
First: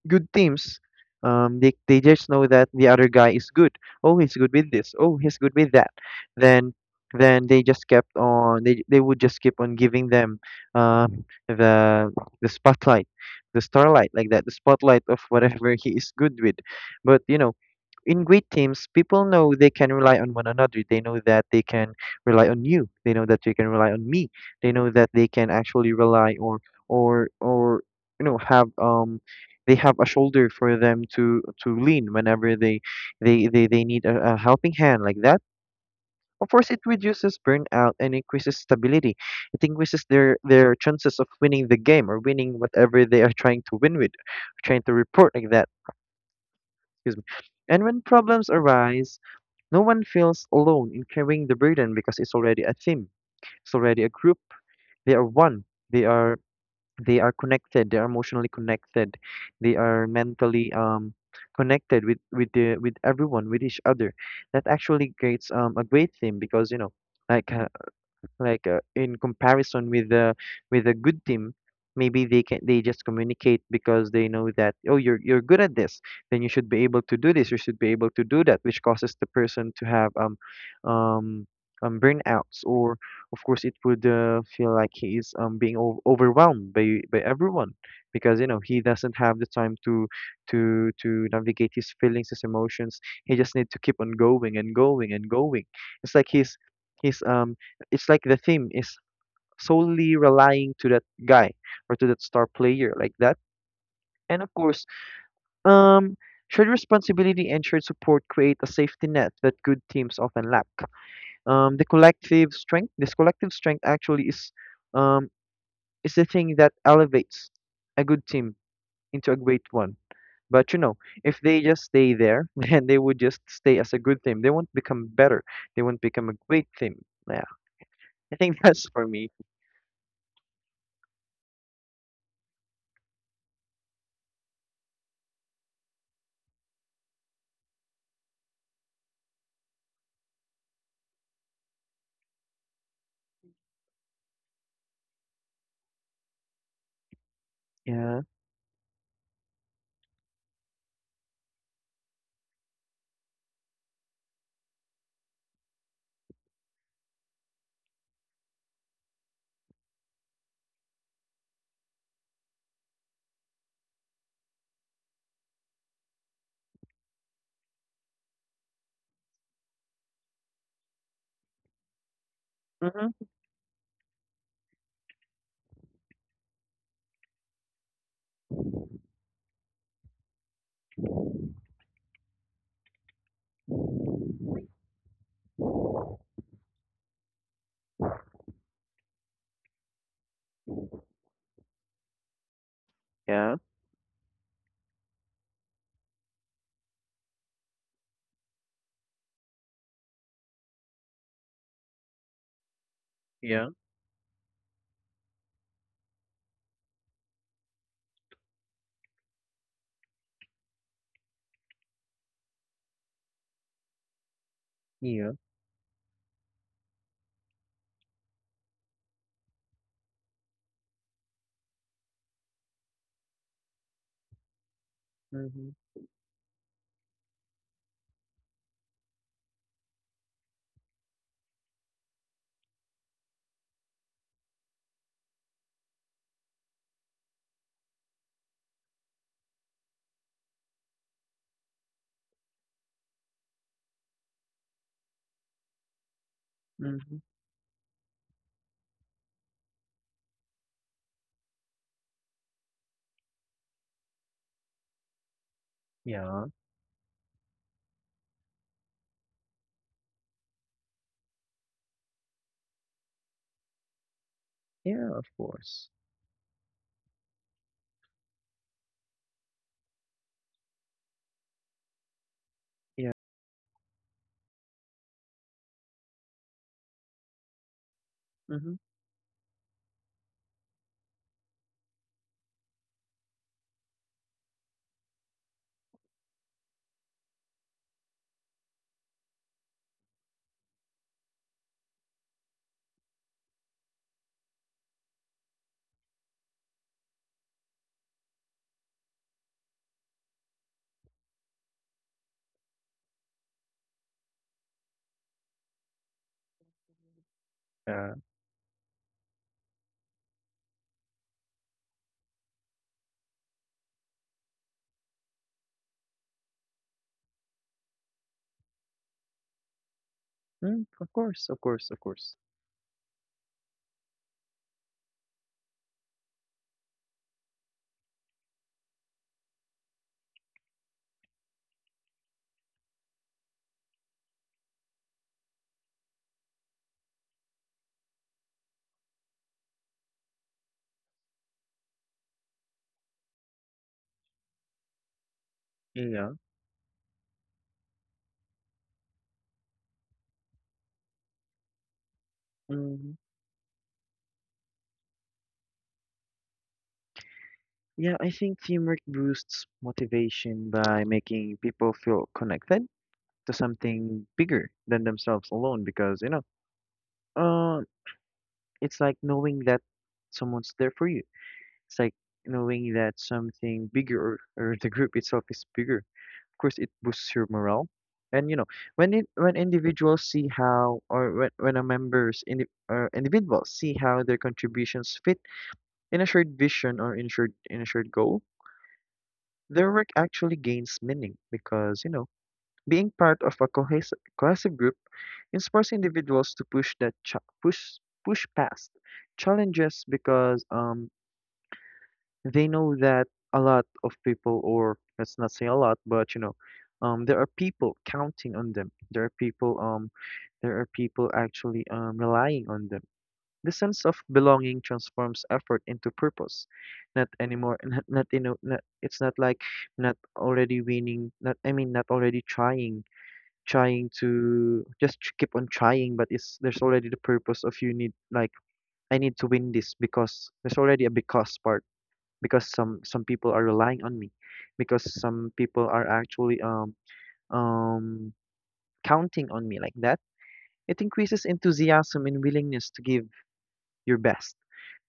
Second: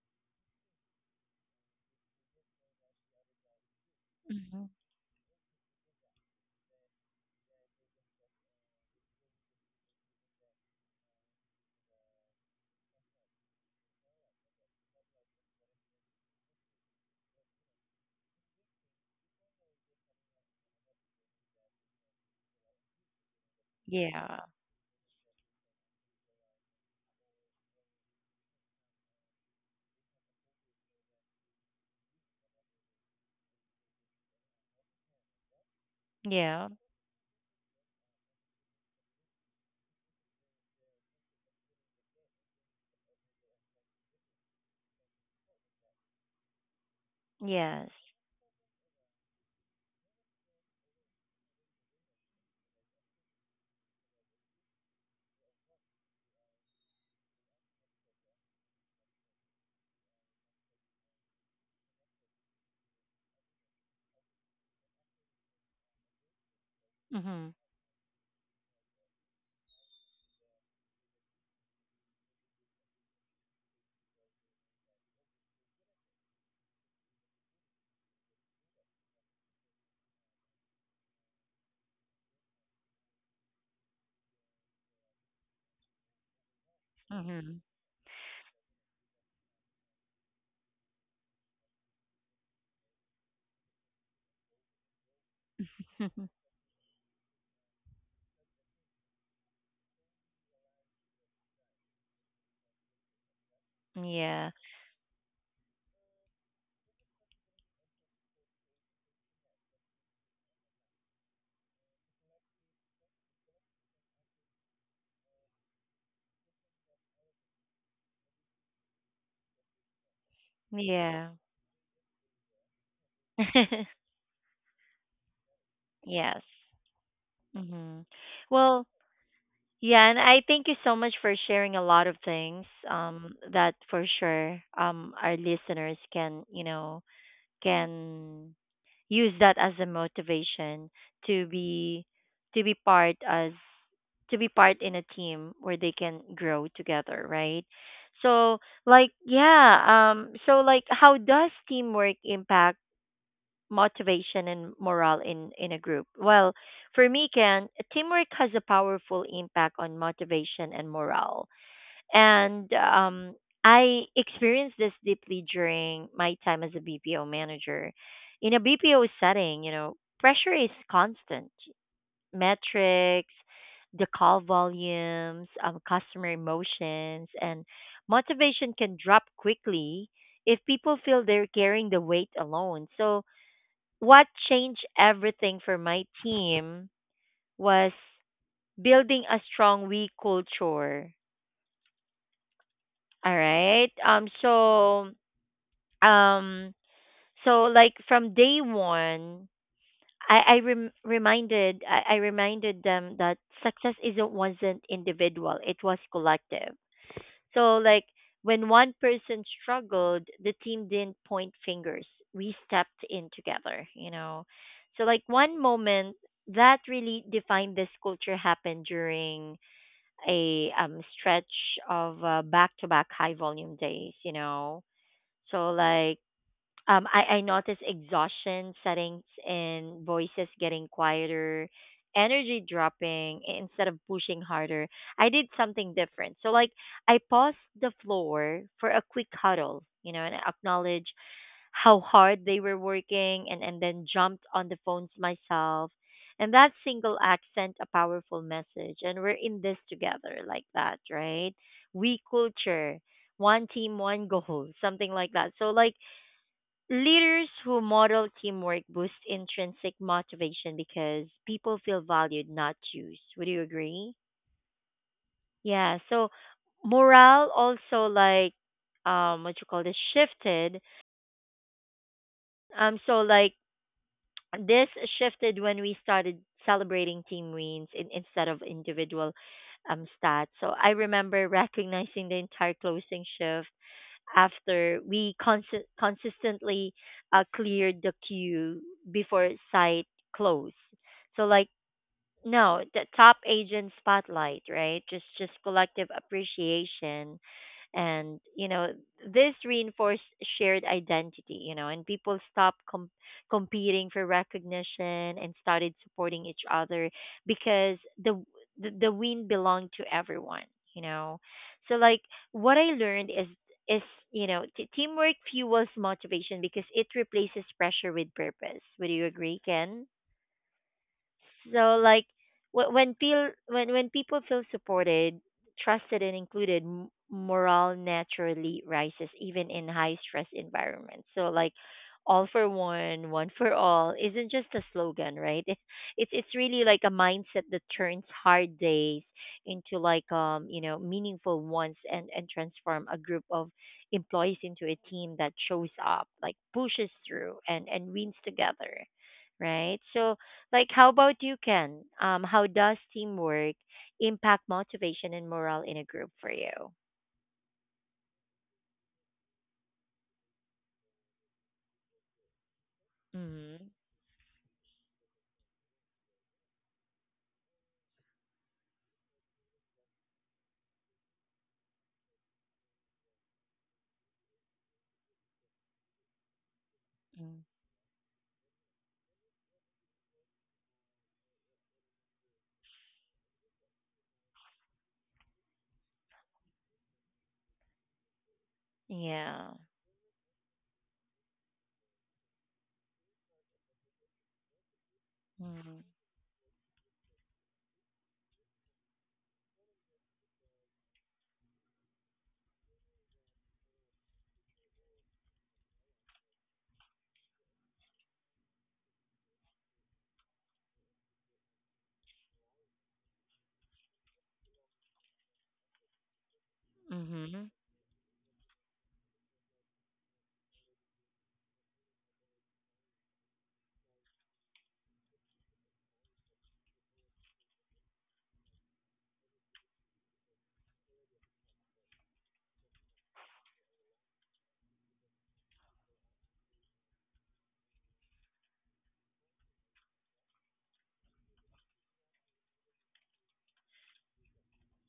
B: good teams. Um, they they just know that the other guy is good. Oh, he's good
A: Mhm.
B: with this. Oh, he's good with that. Then, then they just kept on. They they would just keep on giving them uh, the the spotlight, the starlight, like that, the spotlight of whatever he is good with. But you know, in great teams, people know they can rely on one another. They know that they can rely on you. They know that they can rely on me.
A: Yeah.
B: They know that they can actually rely, or or or you know, have um they have a shoulder for them to to lean whenever they they they, they need a, a helping hand, like that. Of
A: Yeah.
B: course it reduces burnout and increases stability. It increases their their chances of winning the game, or winning whatever they are trying to win with, trying to report, like that. Excuse me. And
A: Yes.
B: when problems arise, no one feels alone in carrying the burden, because it's already a team, it's already a group, they are one, they are they are connected, they are emotionally connected, they are mentally um connected with with the with everyone, with each other. That actually creates um a great theme, because you know, like
A: Mhm.
B: uh, like uh, in comparison with the, with a good team, maybe they can, they just communicate because they know that, oh you're you're good at this, then you should be able to do this, you should be able to do that, which causes the person to have um um um burnouts, or of course it would uh, feel like he is um being o- overwhelmed by by
A: Mhm.
B: everyone, because you know, he doesn't have the time to to to navigate his feelings, his emotions. He just need to keep on going and going and going. It's like he's, he's um it's like the theme is solely relying to that guy, or to that star player, like that. And
A: yeah.
B: of course, um, shared responsibility and shared support create a safety net that good teams often lack. Um, the collective strength, this collective strength actually is um, is the thing that elevates a good team into a great one. But you know,
A: Yeah.
B: if they just stay there, then they would just stay as a good team. They won't become better. They won't become a
A: yes.
B: great team. Yeah,
A: Mhm.
B: I think
A: Well,
B: that's for me.
A: yeah, and I thank you so much for sharing a lot of things um that for sure um our listeners can, you know, can use that as a motivation to be to be part as to be part in a team where they can grow together, right?
B: Yeah.
A: So, like yeah, um so like how does teamwork impact motivation and morale in, in a group? Well, for me, Ken, teamwork has a powerful impact on motivation and morale. And um, I experienced this deeply during my time as a B P O manager. In a B P O setting, you know, pressure is constant.
B: Mm-hmm.
A: Metrics, the call volumes, um, customer emotions, and motivation can drop quickly if people feel they're carrying the weight alone. So what changed everything for my team was building a strong we culture. All
B: Yeah.
A: right. Um. So. Um. So like from day one, I I rem- reminded I, I reminded them that
B: Yeah,
A: success isn't wasn't individual. It was collective. So like when one person struggled, the team didn't point fingers. We stepped in together, you know. So like
B: yeah.
A: one moment that really defined this culture happened during a um stretch of uh, back-to-back high volume days, you know. So
B: Mhm,
A: like um, I, I noticed exhaustion settings in voices getting quieter, energy dropping i- instead of pushing harder. I did something different. So, like, I paused the floor for a quick huddle, you know, and acknowledge how hard they were working, and, and then jumped on the phones myself. And that single
B: mhm.
A: act sent a powerful message. And we're in this together, like that, right? We culture, one team, one goal, something like that. So, like,
B: Yeah,
A: leaders who model teamwork boost intrinsic motivation because people feel valued, not used. Would you agree?
B: yeah, of course.
A: Yeah. So morale also like um what you call this shifted. Um
B: Yeah,
A: so like this shifted when we started celebrating team wins in, instead of
B: mhm.
A: individual um stats. So I remember recognizing the entire closing shift after we consi- consistently uh, cleared the queue before site closed. So like no the top agent spotlight, right? just just collective appreciation, and you know this reinforced shared identity, you know, and people stopped com- competing for recognition and started supporting each other because
B: Yeah,
A: the the, the win belonged to everyone, you know. So like what I learned is is you know t- teamwork fuels motivation because it replaces pressure with purpose. Would you agree, Ken?
B: mm, of course, of course,
A: So
B: of
A: like
B: course.
A: wh- when feel when when people feel supported, trusted and included, m- morale naturally rises even in high stress environments. So like all for one, one for all isn't just a slogan, right? It's it's really like a mindset that turns hard days into like um, you know, meaningful ones and and transform a group of employees into a team that shows up,
B: Yeah,
A: like pushes through and and wins together, right? So like, how about you, Ken? Um, how does
B: mhm.
A: teamwork impact motivation and morale in a group for you?
B: Yeah, I think teamwork boosts motivation by making people feel connected to
A: Mm-hmm.
B: something bigger than themselves alone, because, you know, uh, it's like knowing that someone's there for you. It's like knowing that something bigger, or, or the group itself, is bigger. Of course it boosts your morale. And you know, when it, when individuals see how, or when, when a members indi, or individuals, see how their contributions fit in a shared vision, or in shared, in a shared goal,
A: Yeah.
B: their work actually gains meaning, because, you know, being part of a cohesive cohesive group inspires
A: Mm-hmm.
B: individuals to push that ch, push push past challenges, because um they know that a lot of people, or let's not say a lot, but you know, um, there are people counting on them. There are people, um, there are people actually um, relying on them. The sense of belonging transforms effort into purpose. Not
A: Mm-hmm.
B: anymore, not, not, you know, not, it's not like not already winning. Not, I mean, not already trying, trying to just tr- keep on trying. But it's, there's already the purpose of, you need, like, I need to win this, because there's already a because part, because some, some people are relying on me, because some people are actually um um counting on me, like that. It increases enthusiasm and willingness to give your best,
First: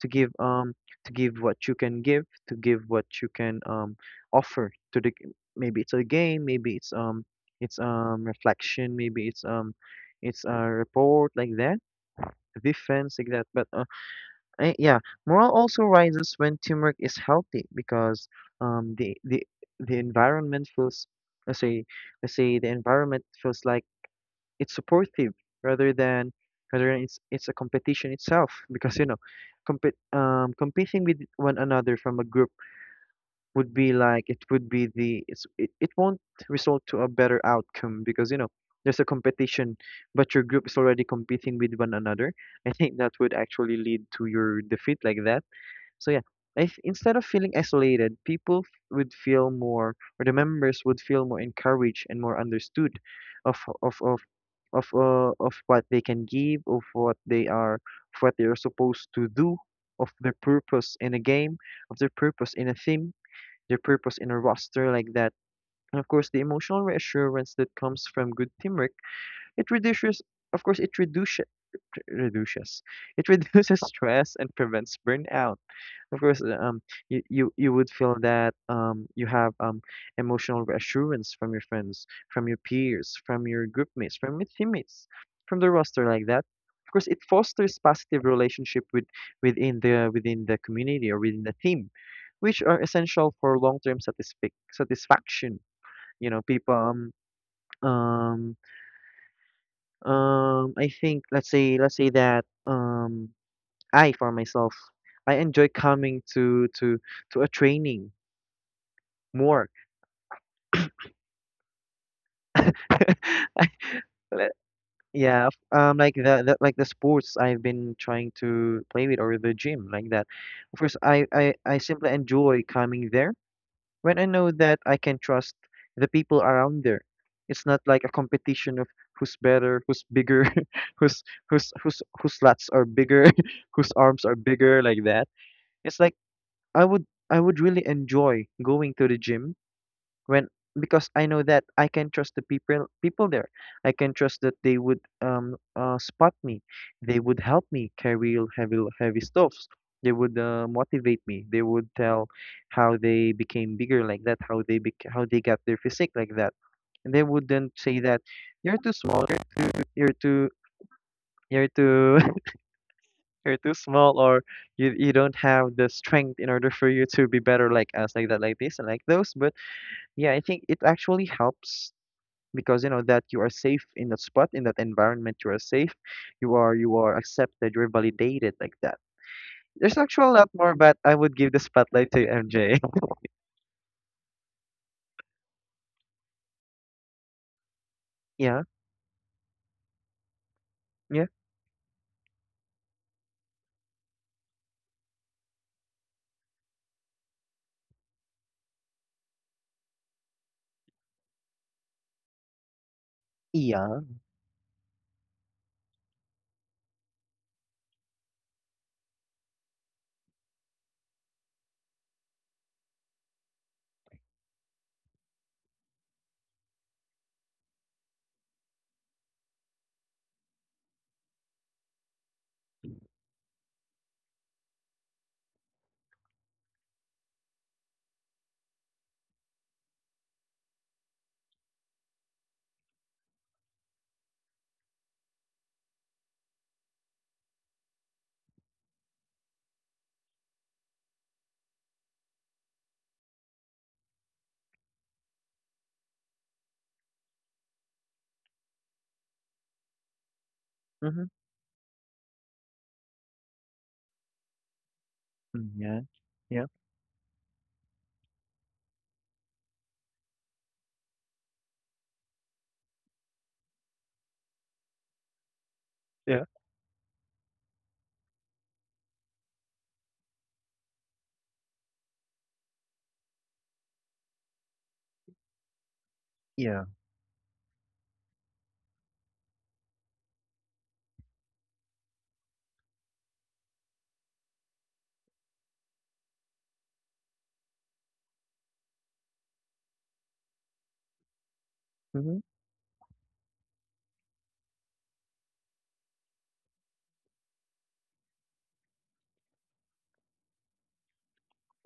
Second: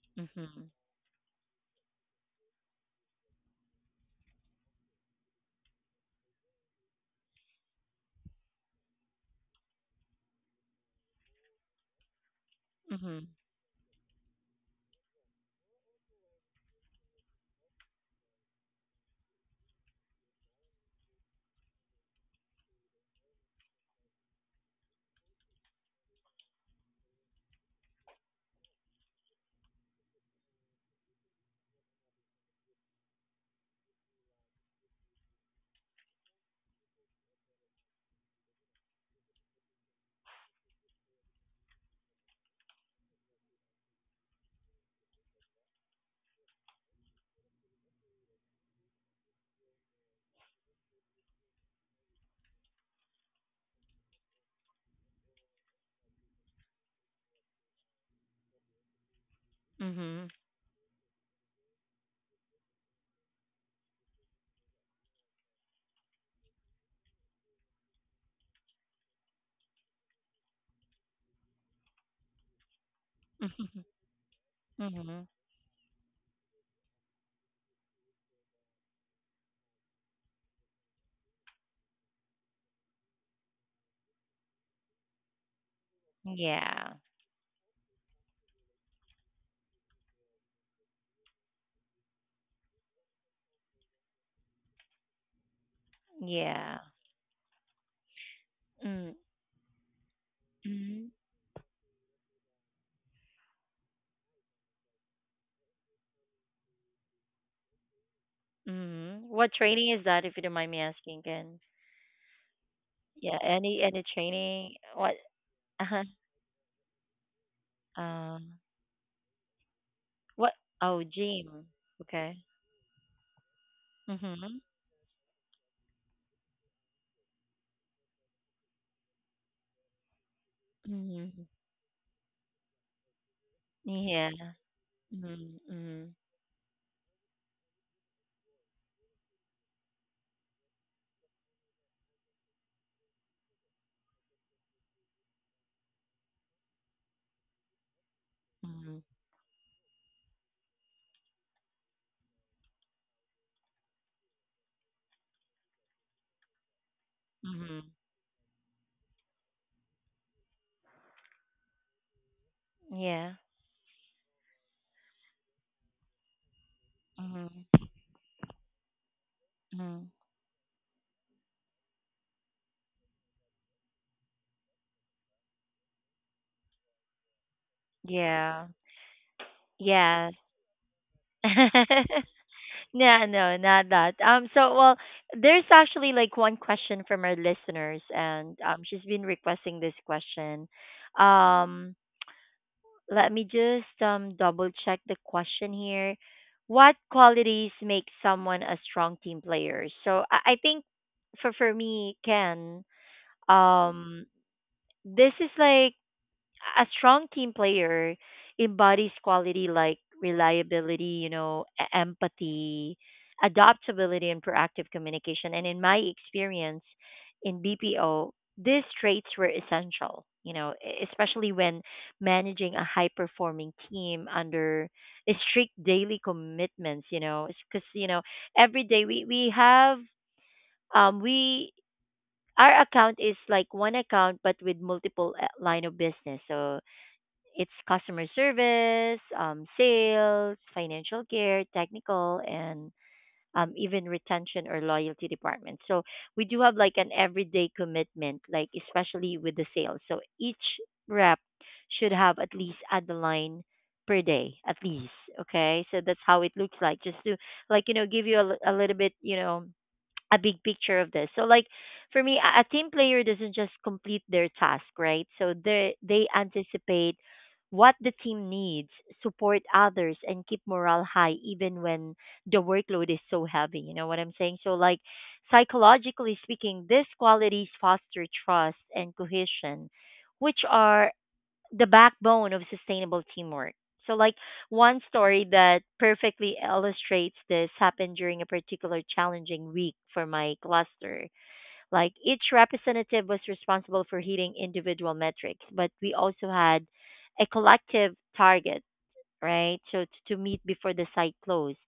B: to give
A: Mm-hmm.
B: um to give what you can give, to give what you can um offer to the g-, maybe it's a game, maybe it's um it's um reflection, maybe it's um it's a report, like that, defense, like that. But, Eh, yeah, morale also rises when teamwork is healthy, because um the the the environment feels, let's say, let's say the environment feels like it's supportive, rather than, rather than it's, it's a competition itself, because, you know, compete, um competing with one another from a group would be like, it would be the, it's it, it won't result to a better outcome, because, you know, there's a competition, but your group is already competing with one another. I think that would actually lead to your defeat like that so yeah, if instead of feeling isolated, people f- would feel more, or the members would feel more encouraged and more understood, of of of of uh, of what they can give, of what they are, of what they are supposed to do, of
A: Mm-hmm.
B: their purpose in a game, of their purpose in a theme, their purpose in a roster like that. And of course, the emotional reassurance that comes from good teamwork, it reduces. Of course, it reduces reduces it reduces
A: Mm-hmm.
B: stress and prevents
A: Mm-hmm.
B: burnout. Of course, uh, um, you, you you would feel that um you have um emotional reassurance from your friends, from your peers, from your group mates, from your teammates, from the roster like that. Of
A: Yeah.
B: course, it fosters positive relationship with within the within the community or within the team, which are essential for long term satisfic satisfaction. You know, people
A: Yeah.
B: um um um I
A: Mm-hmm.
B: think let's say let's say that um I, for myself, I enjoy coming to to to a training.
A: Mm-hmm. What
B: More,
A: training is that, if you don't mind me asking, Ken? Yeah. Any any
B: Le-
A: training? What?
B: Yeah, f- um,
A: Uh-huh.
B: like the, the like the sports I've been trying
A: Um.
B: to play with or the gym like that.
A: What?
B: Of course,
A: Oh,
B: I, I
A: gym.
B: I simply
A: Okay.
B: enjoy coming there when I know
A: Mm-hmm.
B: that I can trust the people around there. It's not like a competition of who's better, who's bigger, who's
A: Mm-hmm.
B: who's who's whose lats are bigger, whose arms are
A: Yeah.
B: bigger like that.
A: Mhm,
B: It's
A: mhm,
B: like I would I would really enjoy going to the gym when because I know that I can trust the people people there. I can trust that they would um uh, spot me. They would help me carry heavy
A: mhm,
B: heavy stuffs. They would uh, motivate me. They would tell how they became bigger like that, how they bec- how they got their physique like that. And they wouldn't
A: mhm.
B: say that you're too small, you're, you're too you're too
A: Yeah.
B: you're too small, or you you don't have the strength in order for you to be better
A: Mhm,
B: like us like that, like this, and like those. But
A: mhm.
B: yeah, I think it actually helps because you know that you are safe in that spot, in that environment. You are safe, you are you are accepted, you're validated
A: Yeah.
B: like that. There's actually
A: Yeah.
B: a lot more, but I would give the spotlight to MJ.
A: No, no, not that. Um, so well, there's actually like one question from our listeners, and
B: Yeah.
A: um, she's been requesting this question.
B: Yeah.
A: Um, let me just um double check the question here. What qualities make someone a strong team player? So I, I think for for me, Ken,
B: Yeah.
A: um, this is like a strong team player embodies quality like reliability, you know, e- empathy, adaptability, and proactive communication. And in my experience in B P O, these traits were essential, you know, e- especially when managing a high performing team under strict daily commitments, you know, because, you know, every day we, we have, um, we, our account is like one account, but with multiple uh, line of business. So it's customer service, um, sales, financial care, technical, and um, even retention or loyalty department. So we do have like an everyday commitment, like especially with the sales. So each
B: Mm-hmm.
A: rep should have at least at the line per day, at least.
B: Mm,
A: Okay, so
B: yeah.
A: that's how it
B: Yeah.
A: looks like. Just to like you know give you a, li- a little bit you know a big picture of this. So like for me, a a team player doesn't just complete their task, right? So they they
B: Yeah.
A: anticipate what the team needs, support others, and keep morale high even when the workload is so heavy. You know what I'm saying? So like psychologically speaking,
B: Yeah.
A: these qualities foster trust and cohesion, which are the backbone of sustainable teamwork. So, like one story that perfectly illustrates this happened during a particular challenging week for my cluster. Like
B: Mm-hmm.
A: each representative was responsible for hitting individual metrics, but we also had a collective target, right? So t- to meet before the site closed.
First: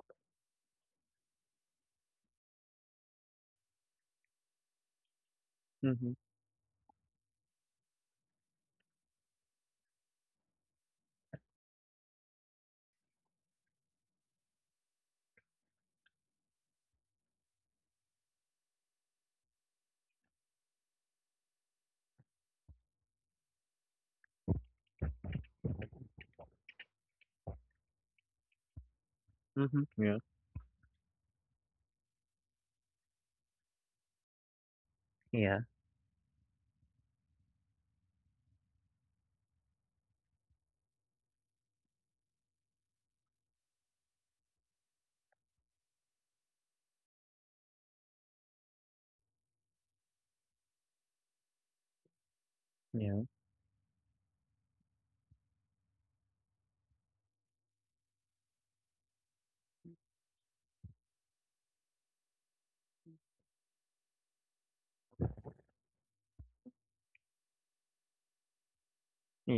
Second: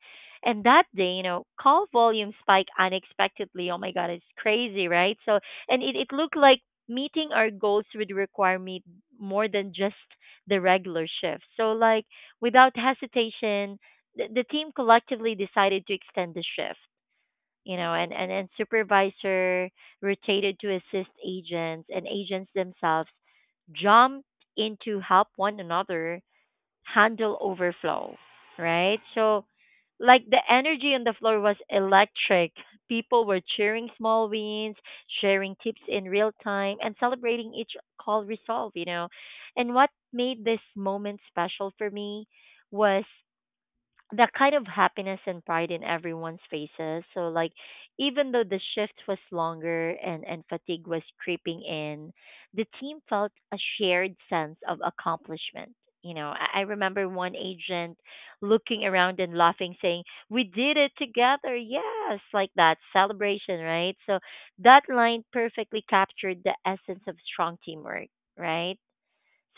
A: And that day, you know, call volume spiked unexpectedly. Oh my God, it's crazy, right? So, and it,
B: Mm-hmm.
A: it looked like meeting our goals would require me more than just the regular shift. So, like, without hesitation, the, the team collectively decided to extend the shift. You know, and, and, and supervisor rotated to assist agents, and agents themselves jumped in to help one another handle overflow, right? So,
B: Mm-hmm. Yeah.
A: like the energy on the floor was electric. People were cheering small wins, sharing
B: Yeah.
A: tips in real time, and celebrating each call resolve, you know. And what made this moment special for me was that kind of happiness and pride in everyone's faces. So like even though the shift was longer and, and fatigue was creeping in, the team
B: Yeah.
A: felt a shared sense of accomplishment. You know, I I remember one agent looking around and laughing, saying, we did it together. Yes, like that celebration, right? So that line perfectly captured the essence of strong teamwork, right?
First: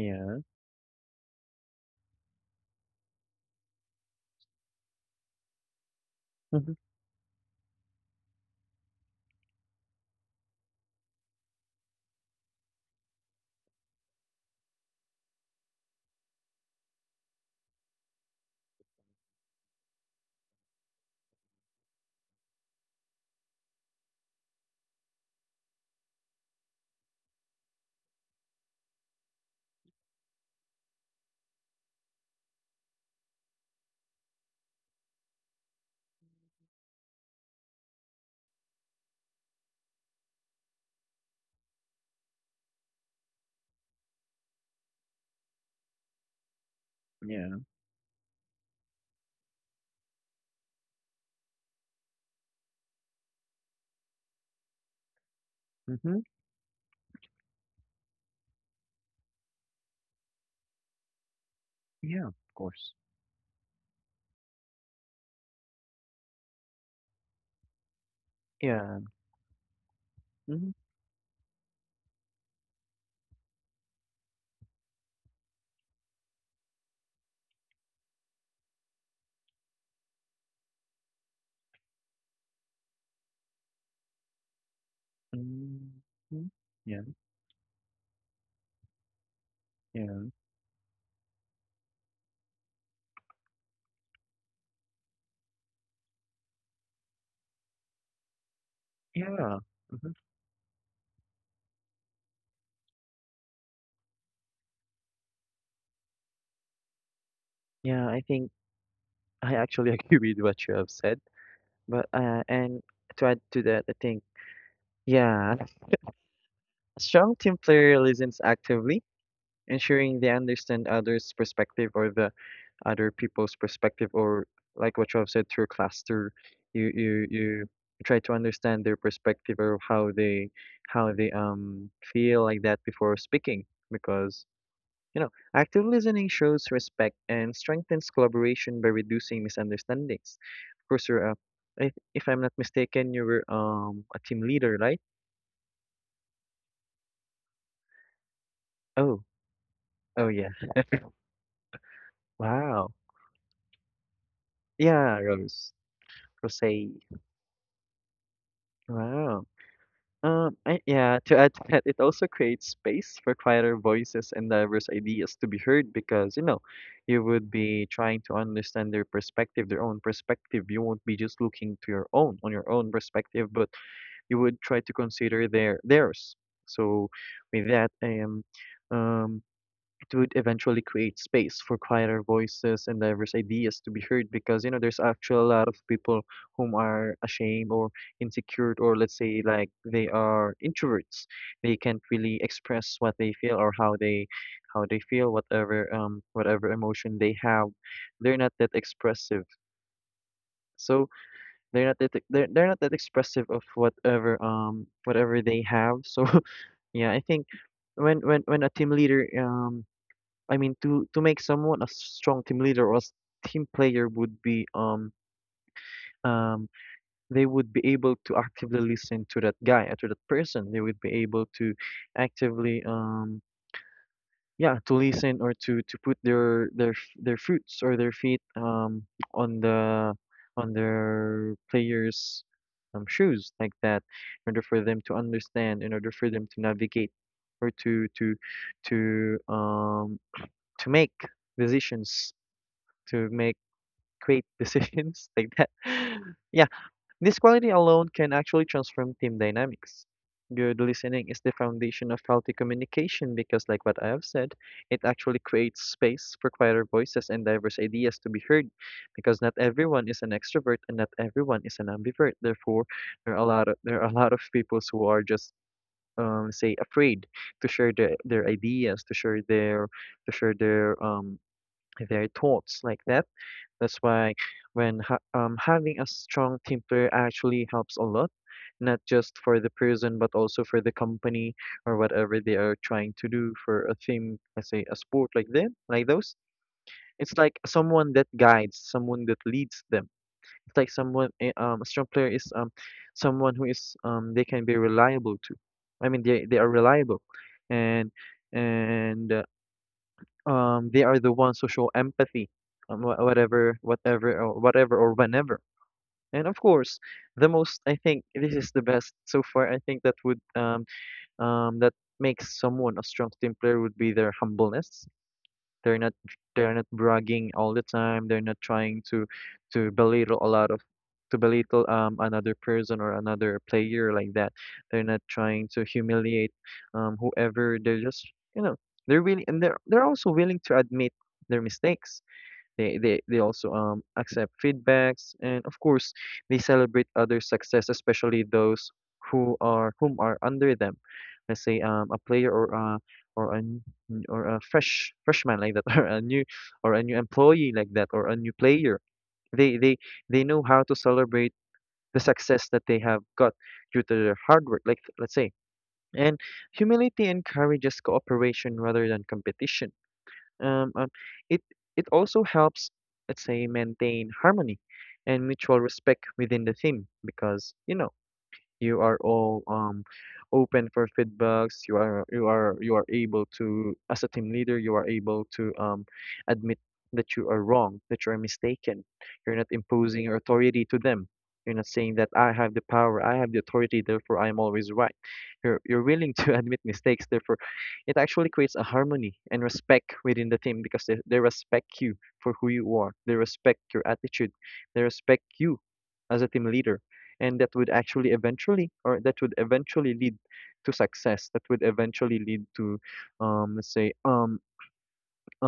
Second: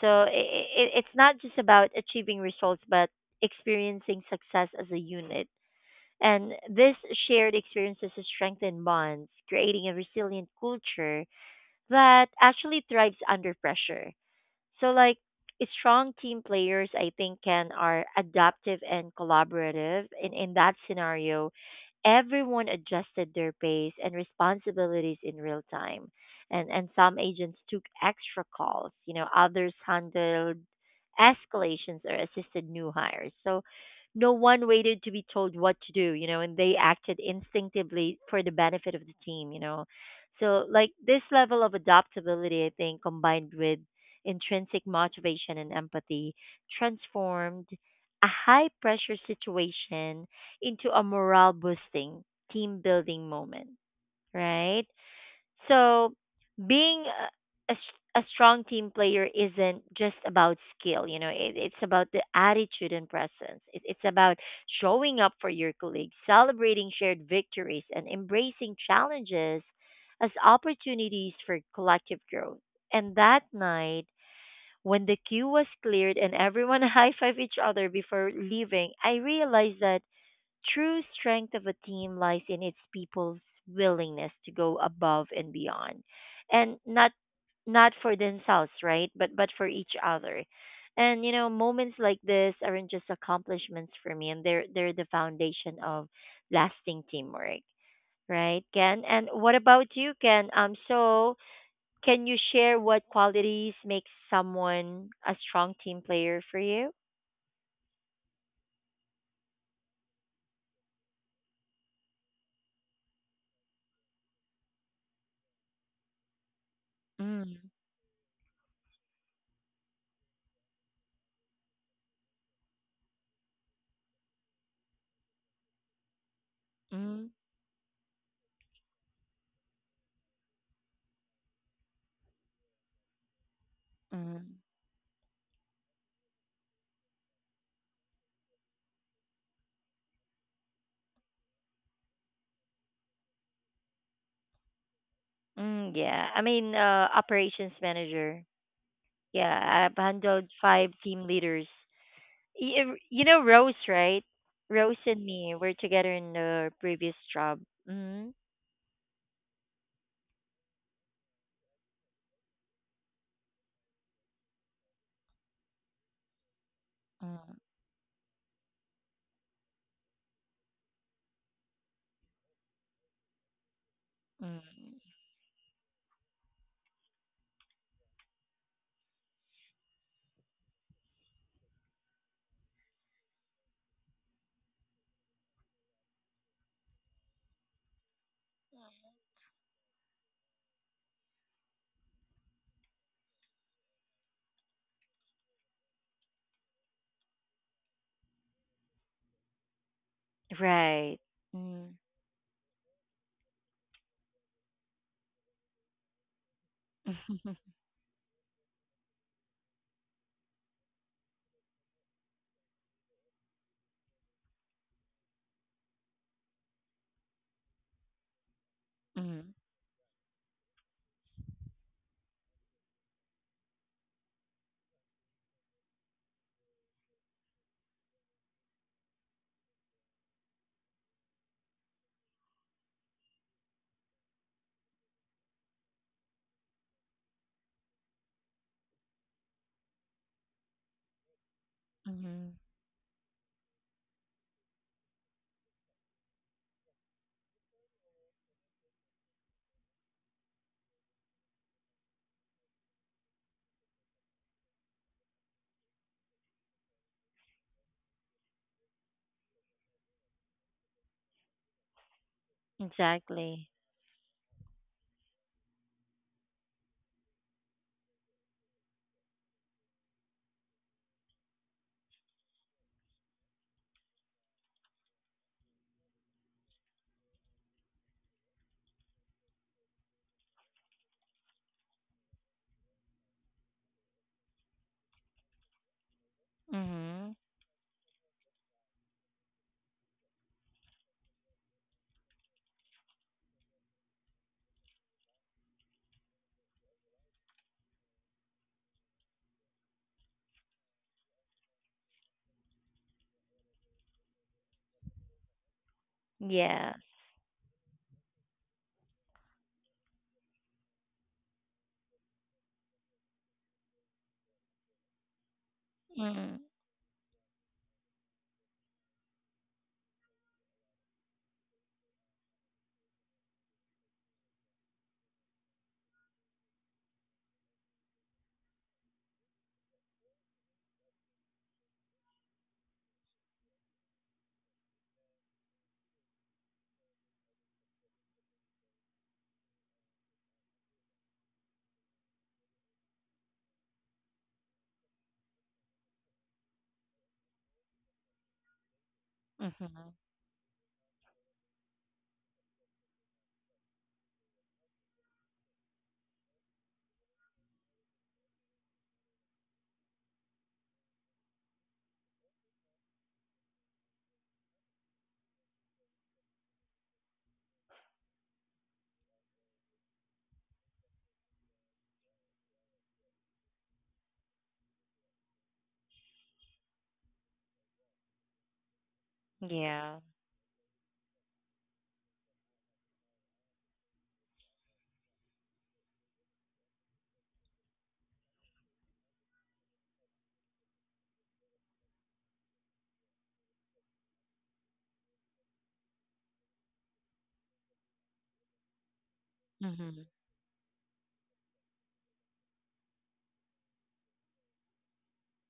A: So it, it's not just about achieving results, but experiencing success as a unit. And
B: Mm-hmm.
A: this shared experiences strengthen bonds, creating a resilient culture that actually thrives under pressure. So like strong team players I think can are adaptive and collaborative. In in that scenario, everyone adjusted their pace and responsibilities in real time. And and some agents took extra calls, you know, others handled escalations or assisted new hires. So no one waited to be told what to do, you know, and they acted instinctively for the benefit of the team, you know. So like this level of adaptability I think combined with intrinsic motivation and empathy
B: Yeah.
A: transformed a high pressure situation into a morale boosting, team building moment, right? So,
B: Mm-hmm.
A: being a, a, s- a strong team player isn't just about skill, you know, it, it's about the
B: Yeah. Of
A: attitude
B: course.
A: and presence. It, it's about showing up for your colleagues, celebrating shared victories, and embracing
B: Yeah.
A: challenges as
B: Mm-hmm.
A: opportunities for collective growth. And that night, when the queue was cleared and everyone high fived each other before leaving, I realized that true strength of a team lies in its people's willingness to go above and beyond.
B: Mm-hmm.
A: And
B: Yeah.
A: not not for themselves, right? But but for each
B: Yeah.
A: other. And you know, moments like this aren't just accomplishments for me and they're they're the foundation of lasting teamwork. Right, Ken?
B: Yeah.
A: And what about
B: Mm-hmm.
A: you, Ken? Um so can you share what qualities make someone a strong team player for you?
B: Yeah. I think I actually agree with what you have said. But uh, and To add to that, I think yeah, a strong team
A: Mm,
B: player listens actively, ensuring they understand others' perspective, or the other people's perspective, or like what you have said through cluster, you you
A: mm,
B: you try to understand their perspective, or how they how they um feel like that before speaking, because
A: mm,
B: you know, active listening shows respect and strengthens collaboration by reducing misunderstandings. Of course, you're a, if, if I'm not mistaken, you were um a team leader, right?
A: mm, yeah. I mean, uh, operations manager.
B: Oh,
A: Yeah, I've
B: oh
A: handled
B: yeah.
A: five team leaders.
B: Wow.
A: You, you know Rose, right? Rose
B: Yeah,
A: and me,
B: Rose.
A: we're together in
B: Rose.
A: the previous job. Mm,
B: Wow. Um, I, yeah, to add to that, it also creates space for quieter voices and diverse ideas to be heard because, you know, you would
A: mm,
B: be trying to understand their perspective, their own perspective. You won't be just looking to your own, on your own perspective, but you would try to
A: mm.
B: consider their theirs. So with that, um, um, it would eventually create space for quieter voices and diverse ideas to be heard because you know there's actually a lot of people whom are ashamed, or insecure, or let's say like they are introverts. They can't really express what they feel or how they how they feel, whatever um whatever emotion they have. They're not that expressive. So
A: Right.
B: they're
A: Mm.
B: not that they're they're not that expressive of whatever um whatever they have. So yeah, I think when when when a team leader, um I mean to to make someone a strong team leader or a s- team player would be um um they would be able to actively listen to
A: Mm.
B: that guy or to that person. They would be able to actively um yeah to listen, or to to put their their f- their fruits or their feet um on the on their players um shoes like that, in order for them to understand, in order for them to navigate, or to to to um to make decisions,
A: Mm.
B: to make great decisions, like that. Yeah, this quality alone can actually transform team dynamics. Good listening is the foundation of healthy communication because, like what I have said, it actually creates space for quieter voices and diverse ideas to be heard because not everyone is an extrovert and not everyone is an ambivert. Therefore, there are a
A: Exactly.
B: lot of, there are a lot of people who are just um, say, afraid to share their, their ideas, to share their to share their um their thoughts like that. That's why when ha um, having a strong team player actually helps a lot, not just for the person, but also for the company, or whatever they are trying to do for a theme, let's say a sport like that, like those.
A: Mm.
B: It's like someone that guides, someone that leads them. It's like someone, eh, um, a strong player is, um, someone who is, um, they can be reliable to. I mean, they they are reliable, and and um they are the ones who show empathy, um, wha- whatever whatever or whatever or whenever. And of
A: Yeah.
B: course, the most, I think this is the best so far, I think that would, um um that makes someone a strong team player would be their humbleness. They're not,
A: Mm.
B: they're not bragging all the time. They're not trying to to belittle a lot of, to belittle um another person or another player like that. They're not trying to humiliate um whoever. They're just, you know, they're willing, and they're they're also willing to admit their mistakes. They, they, they also um, accept feedbacks, and of course they celebrate other success, especially those who are whom are under them. Let's say um, a player, or a or a n- or a fresh freshman like that, or a new, or a new employee like that, or a new player. They
A: Hmm.
B: they they know how to celebrate the success that they have got due to their hard work. Like, let's say, and humility encourages cooperation rather than competition. um, um, it, it also helps, let's say, maintain harmony and mutual respect within the team, because you know you are all um open for feedbacks. You are you are you are able to, as a team leader, you are able to um admit that you are wrong, that you are mistaken. You're not
A: Yeah.
B: imposing your authority to them. You're not saying that I have the power, I have the authority, therefore I am always right. You're you're willing to admit mistakes. Therefore, it actually creates a harmony and respect within the team because they, they respect you for who you are. They respect your attitude. They respect you as a team leader, and that would actually eventually, or that would eventually
A: Hmm.
B: lead to success, that would eventually lead to, um let's say um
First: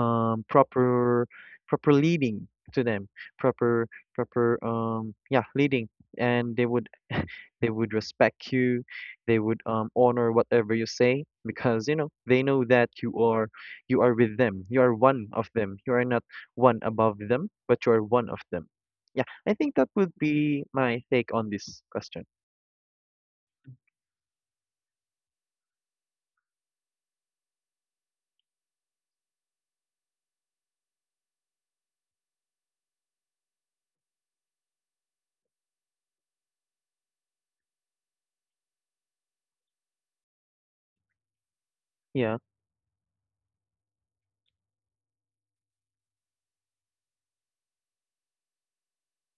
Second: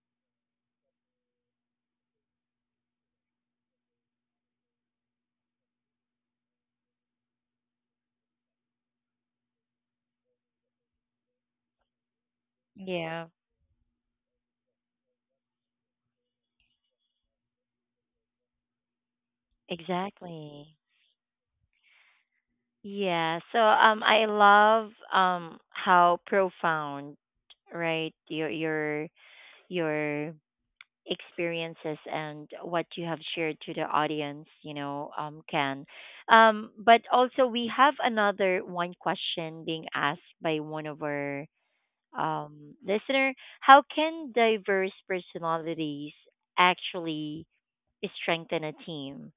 B: um proper, proper leading to them, proper, proper, um yeah leading. And they would they would respect you. They would um honor whatever you say, because you know they know that you
A: Yeah.
B: are, you are with them, you are one of them. You are not one above them, but you are one of them. Yeah, I think that would be
A: Exactly.
B: my take on this question.
A: Yeah. So um I love um how profound, right, your your your experiences and what you have shared to the audience, you know, um can. Um, but also we have another one question being asked by one of our
B: Yeah,
A: um listener. How can diverse personalities actually strengthen a team?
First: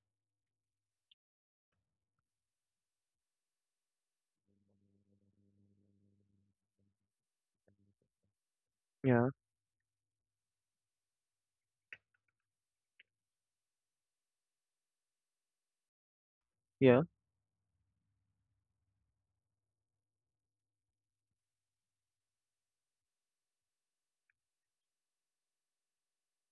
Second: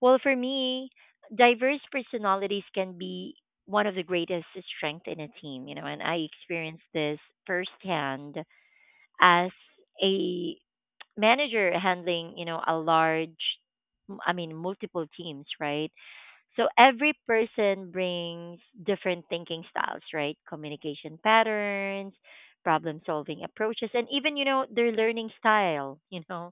A: Well, for me, diverse personalities can be one of the greatest strength in a team, you know, and I experienced this firsthand
B: yeah,
A: as a manager handling, you know, a large, I mean, multiple teams, right? So
B: yeah.
A: every person brings different thinking styles, right? Communication patterns, problem solving approaches, and even, you know, their learning style, you know.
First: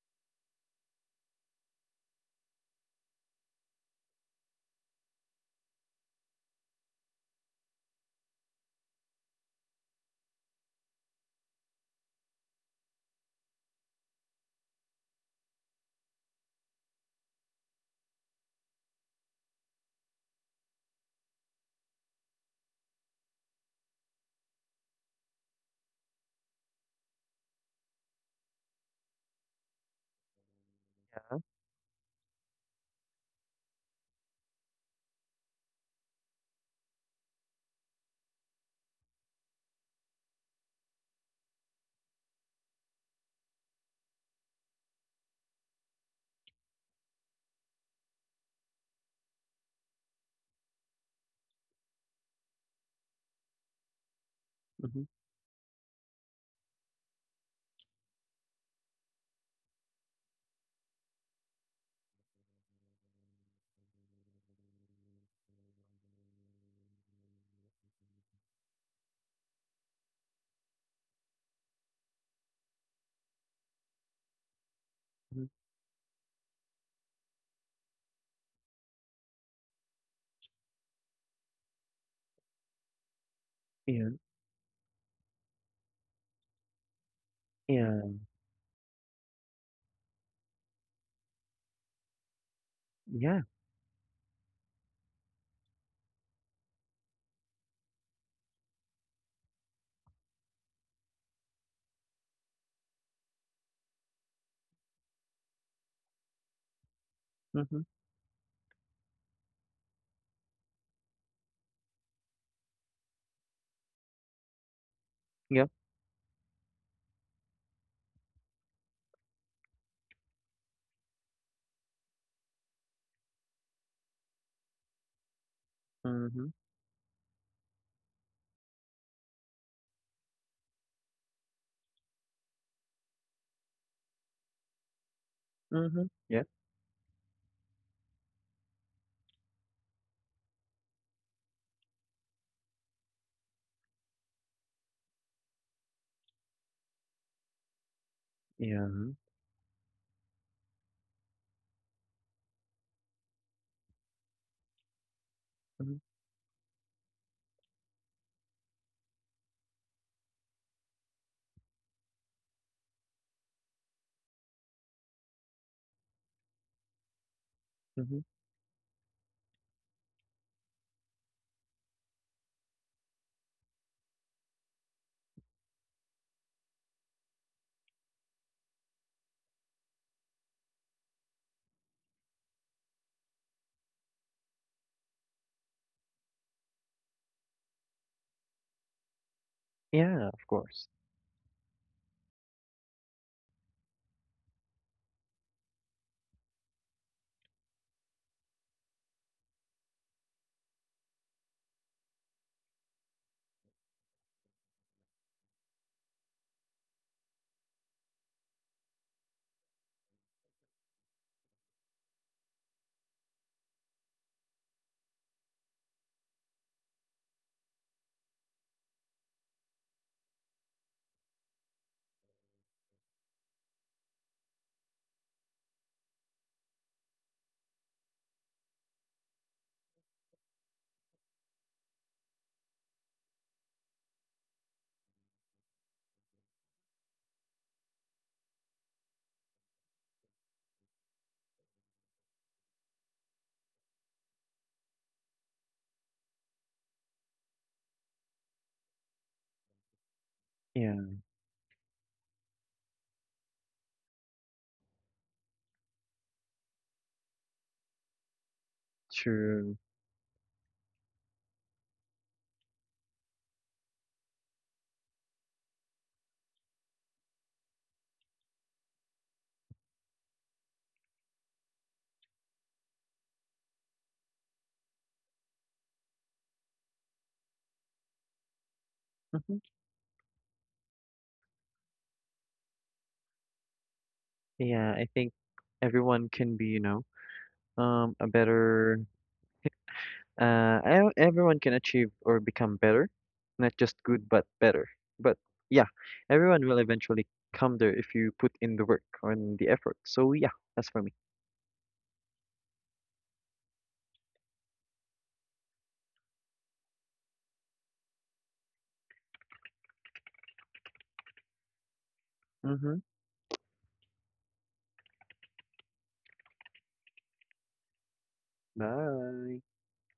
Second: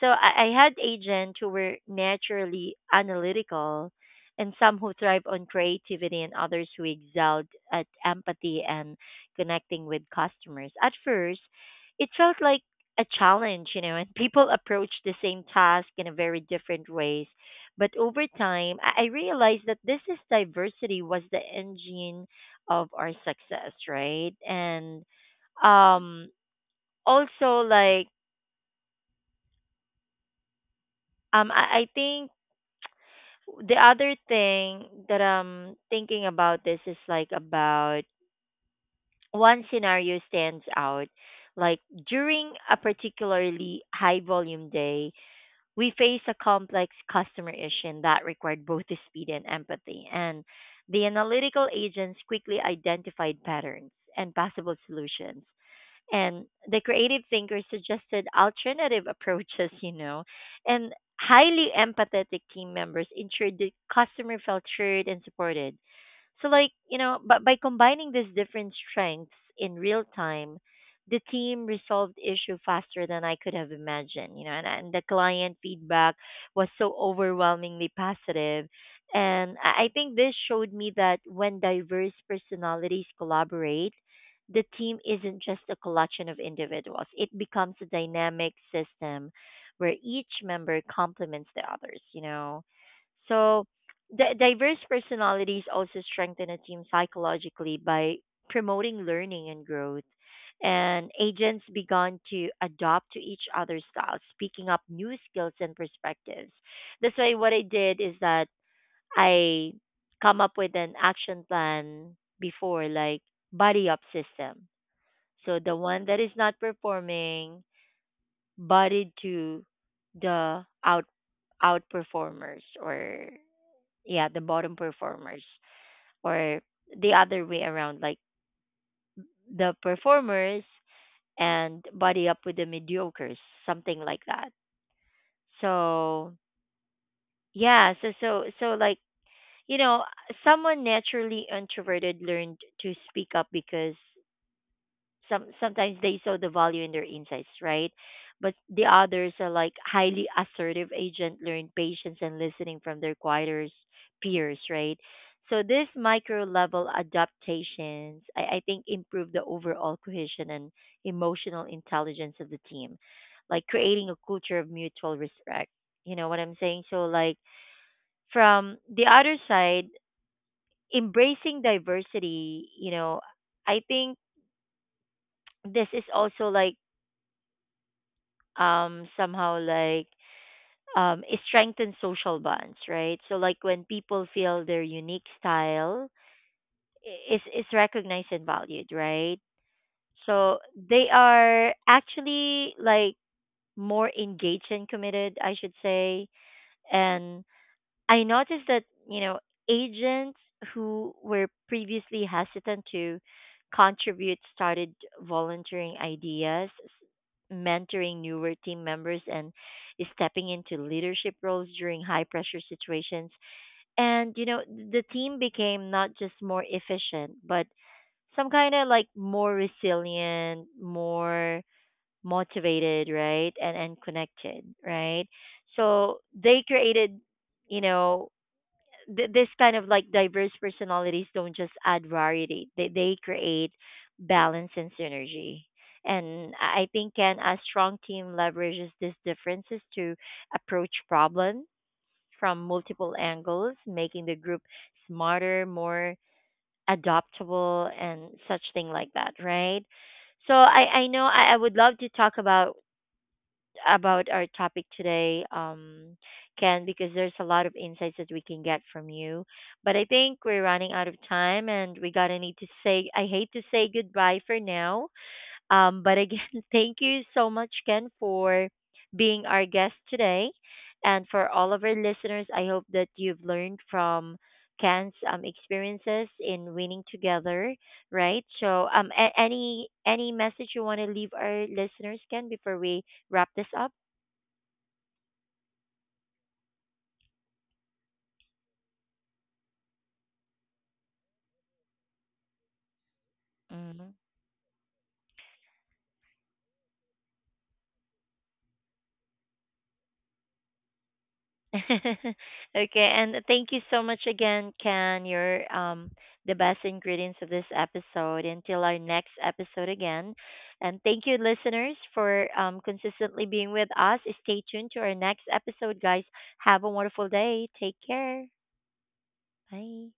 A: So I, I had agents who were naturally analytical and some who thrive on creativity and others who excelled at empathy and connecting with customers. At first, it felt like a challenge, you know, and people approach the same task in a very different ways but over time, I I realized that this is diversity was the engine of our success, right? And um, also, like, um, I, I think the other thing that I'm thinking about this is like about one scenario stands out. Like during a particularly high volume day, we faced a complex customer issue that required both speed and empathy, and the analytical agents quickly identified patterns and possible
B: Mhm,
A: solutions. And the creative thinkers suggested alternative approaches, you know, and highly empathetic team members ensured the customer felt heard and supported. So like, you know, but by combining these different strengths in real time, the team resolved issue faster than I could have imagined, you know, and, and the
B: mhm.
A: client feedback was so overwhelmingly positive. And I I think this showed me that when diverse personalities collaborate,
B: Yeah,
A: the team isn't just a collection of individuals. It becomes a
B: yeah,
A: dynamic system where each member complements the others, you know.
B: yeah.
A: So Di- diverse personalities also strengthen a team psychologically by promoting learning and growth. And agents began to adopt to each other's styles, picking up new skills and perspectives. That's why what I
B: Mhm,
A: did is that I come up with an action plan before, like buddy up system. So
B: yeah.
A: the one that is not performing, buddied to the out outperformers or yeah, the bottom performers
B: Mhm,
A: or the other way around, like the performers and buddy up with the mediocres, something like that.
B: mhm.
A: So
B: Yeah,
A: yeah, so so so like you know, someone naturally introverted learned to speak up because some sometimes they saw the value in their insights, right? But the
B: yeah.
A: others are like highly assertive agent, learn patience and listening from their quieter peers, right? So these
B: Mhm,
A: micro level adaptations, I, I think, improve the overall cohesion and emotional intelligence of the team, like creating a culture of mutual respect. You know what I'm saying? So like
B: mhm.
A: from the other side, embracing diversity, you know, I think this is also like um somehow like um it strengthens social bonds, right? So like when people feel their unique style i- is is recognized and valued, right?
B: Yeah, of
A: So
B: course.
A: they are actually like more engaged and committed I should say. And I noticed that, you know, agents who were previously hesitant to contribute started volunteering ideas, s- mentoring newer team members, and stepping into leadership roles during high pressure situations. And, you know, the team became not just more efficient, but some kind of like more resilient, more motivated, right? And, and connected, right? So they created, you know, th- this kind of like diverse personalities don't just add variety, they they create balance and synergy, and I I think can a strong team leverages these differences to approach problems from multiple angles, making the group smarter, more adaptable, and such thing like that, right? So I
B: Yeah,
A: I know i, I would love to talk about about our topic today, um, Ken, because there's a lot of insights that we can get from you.
B: true.
A: But I think we're running out of time, and we gotta need to say I hate to say goodbye for now. Um, but again, thank you so much, Ken, for being our guest today, and for all of our listeners. I hope that you've learned from Ken's um, experiences in winning together, right? So, um, a-
B: Mhm.
A: any any message you want to leave our listeners, Ken, before we wrap this up?
B: Yeah, I think everyone can be, you know, um, a better. Uh, e- everyone can achieve or become better, not just
A: Mm.
B: good, but better. But yeah, everyone will eventually come there if you put in the work or in the effort. So yeah, that's for me.
A: Okay, and thank you so much again, Ken. You're um, the best ingredients of this episode. Until our next episode again, and thank you, listeners, for um,
B: Mhm.
A: consistently being with us. Stay tuned to our next episode, guys. Have a wonderful day. Take care.
B: Bye.
A: Bye.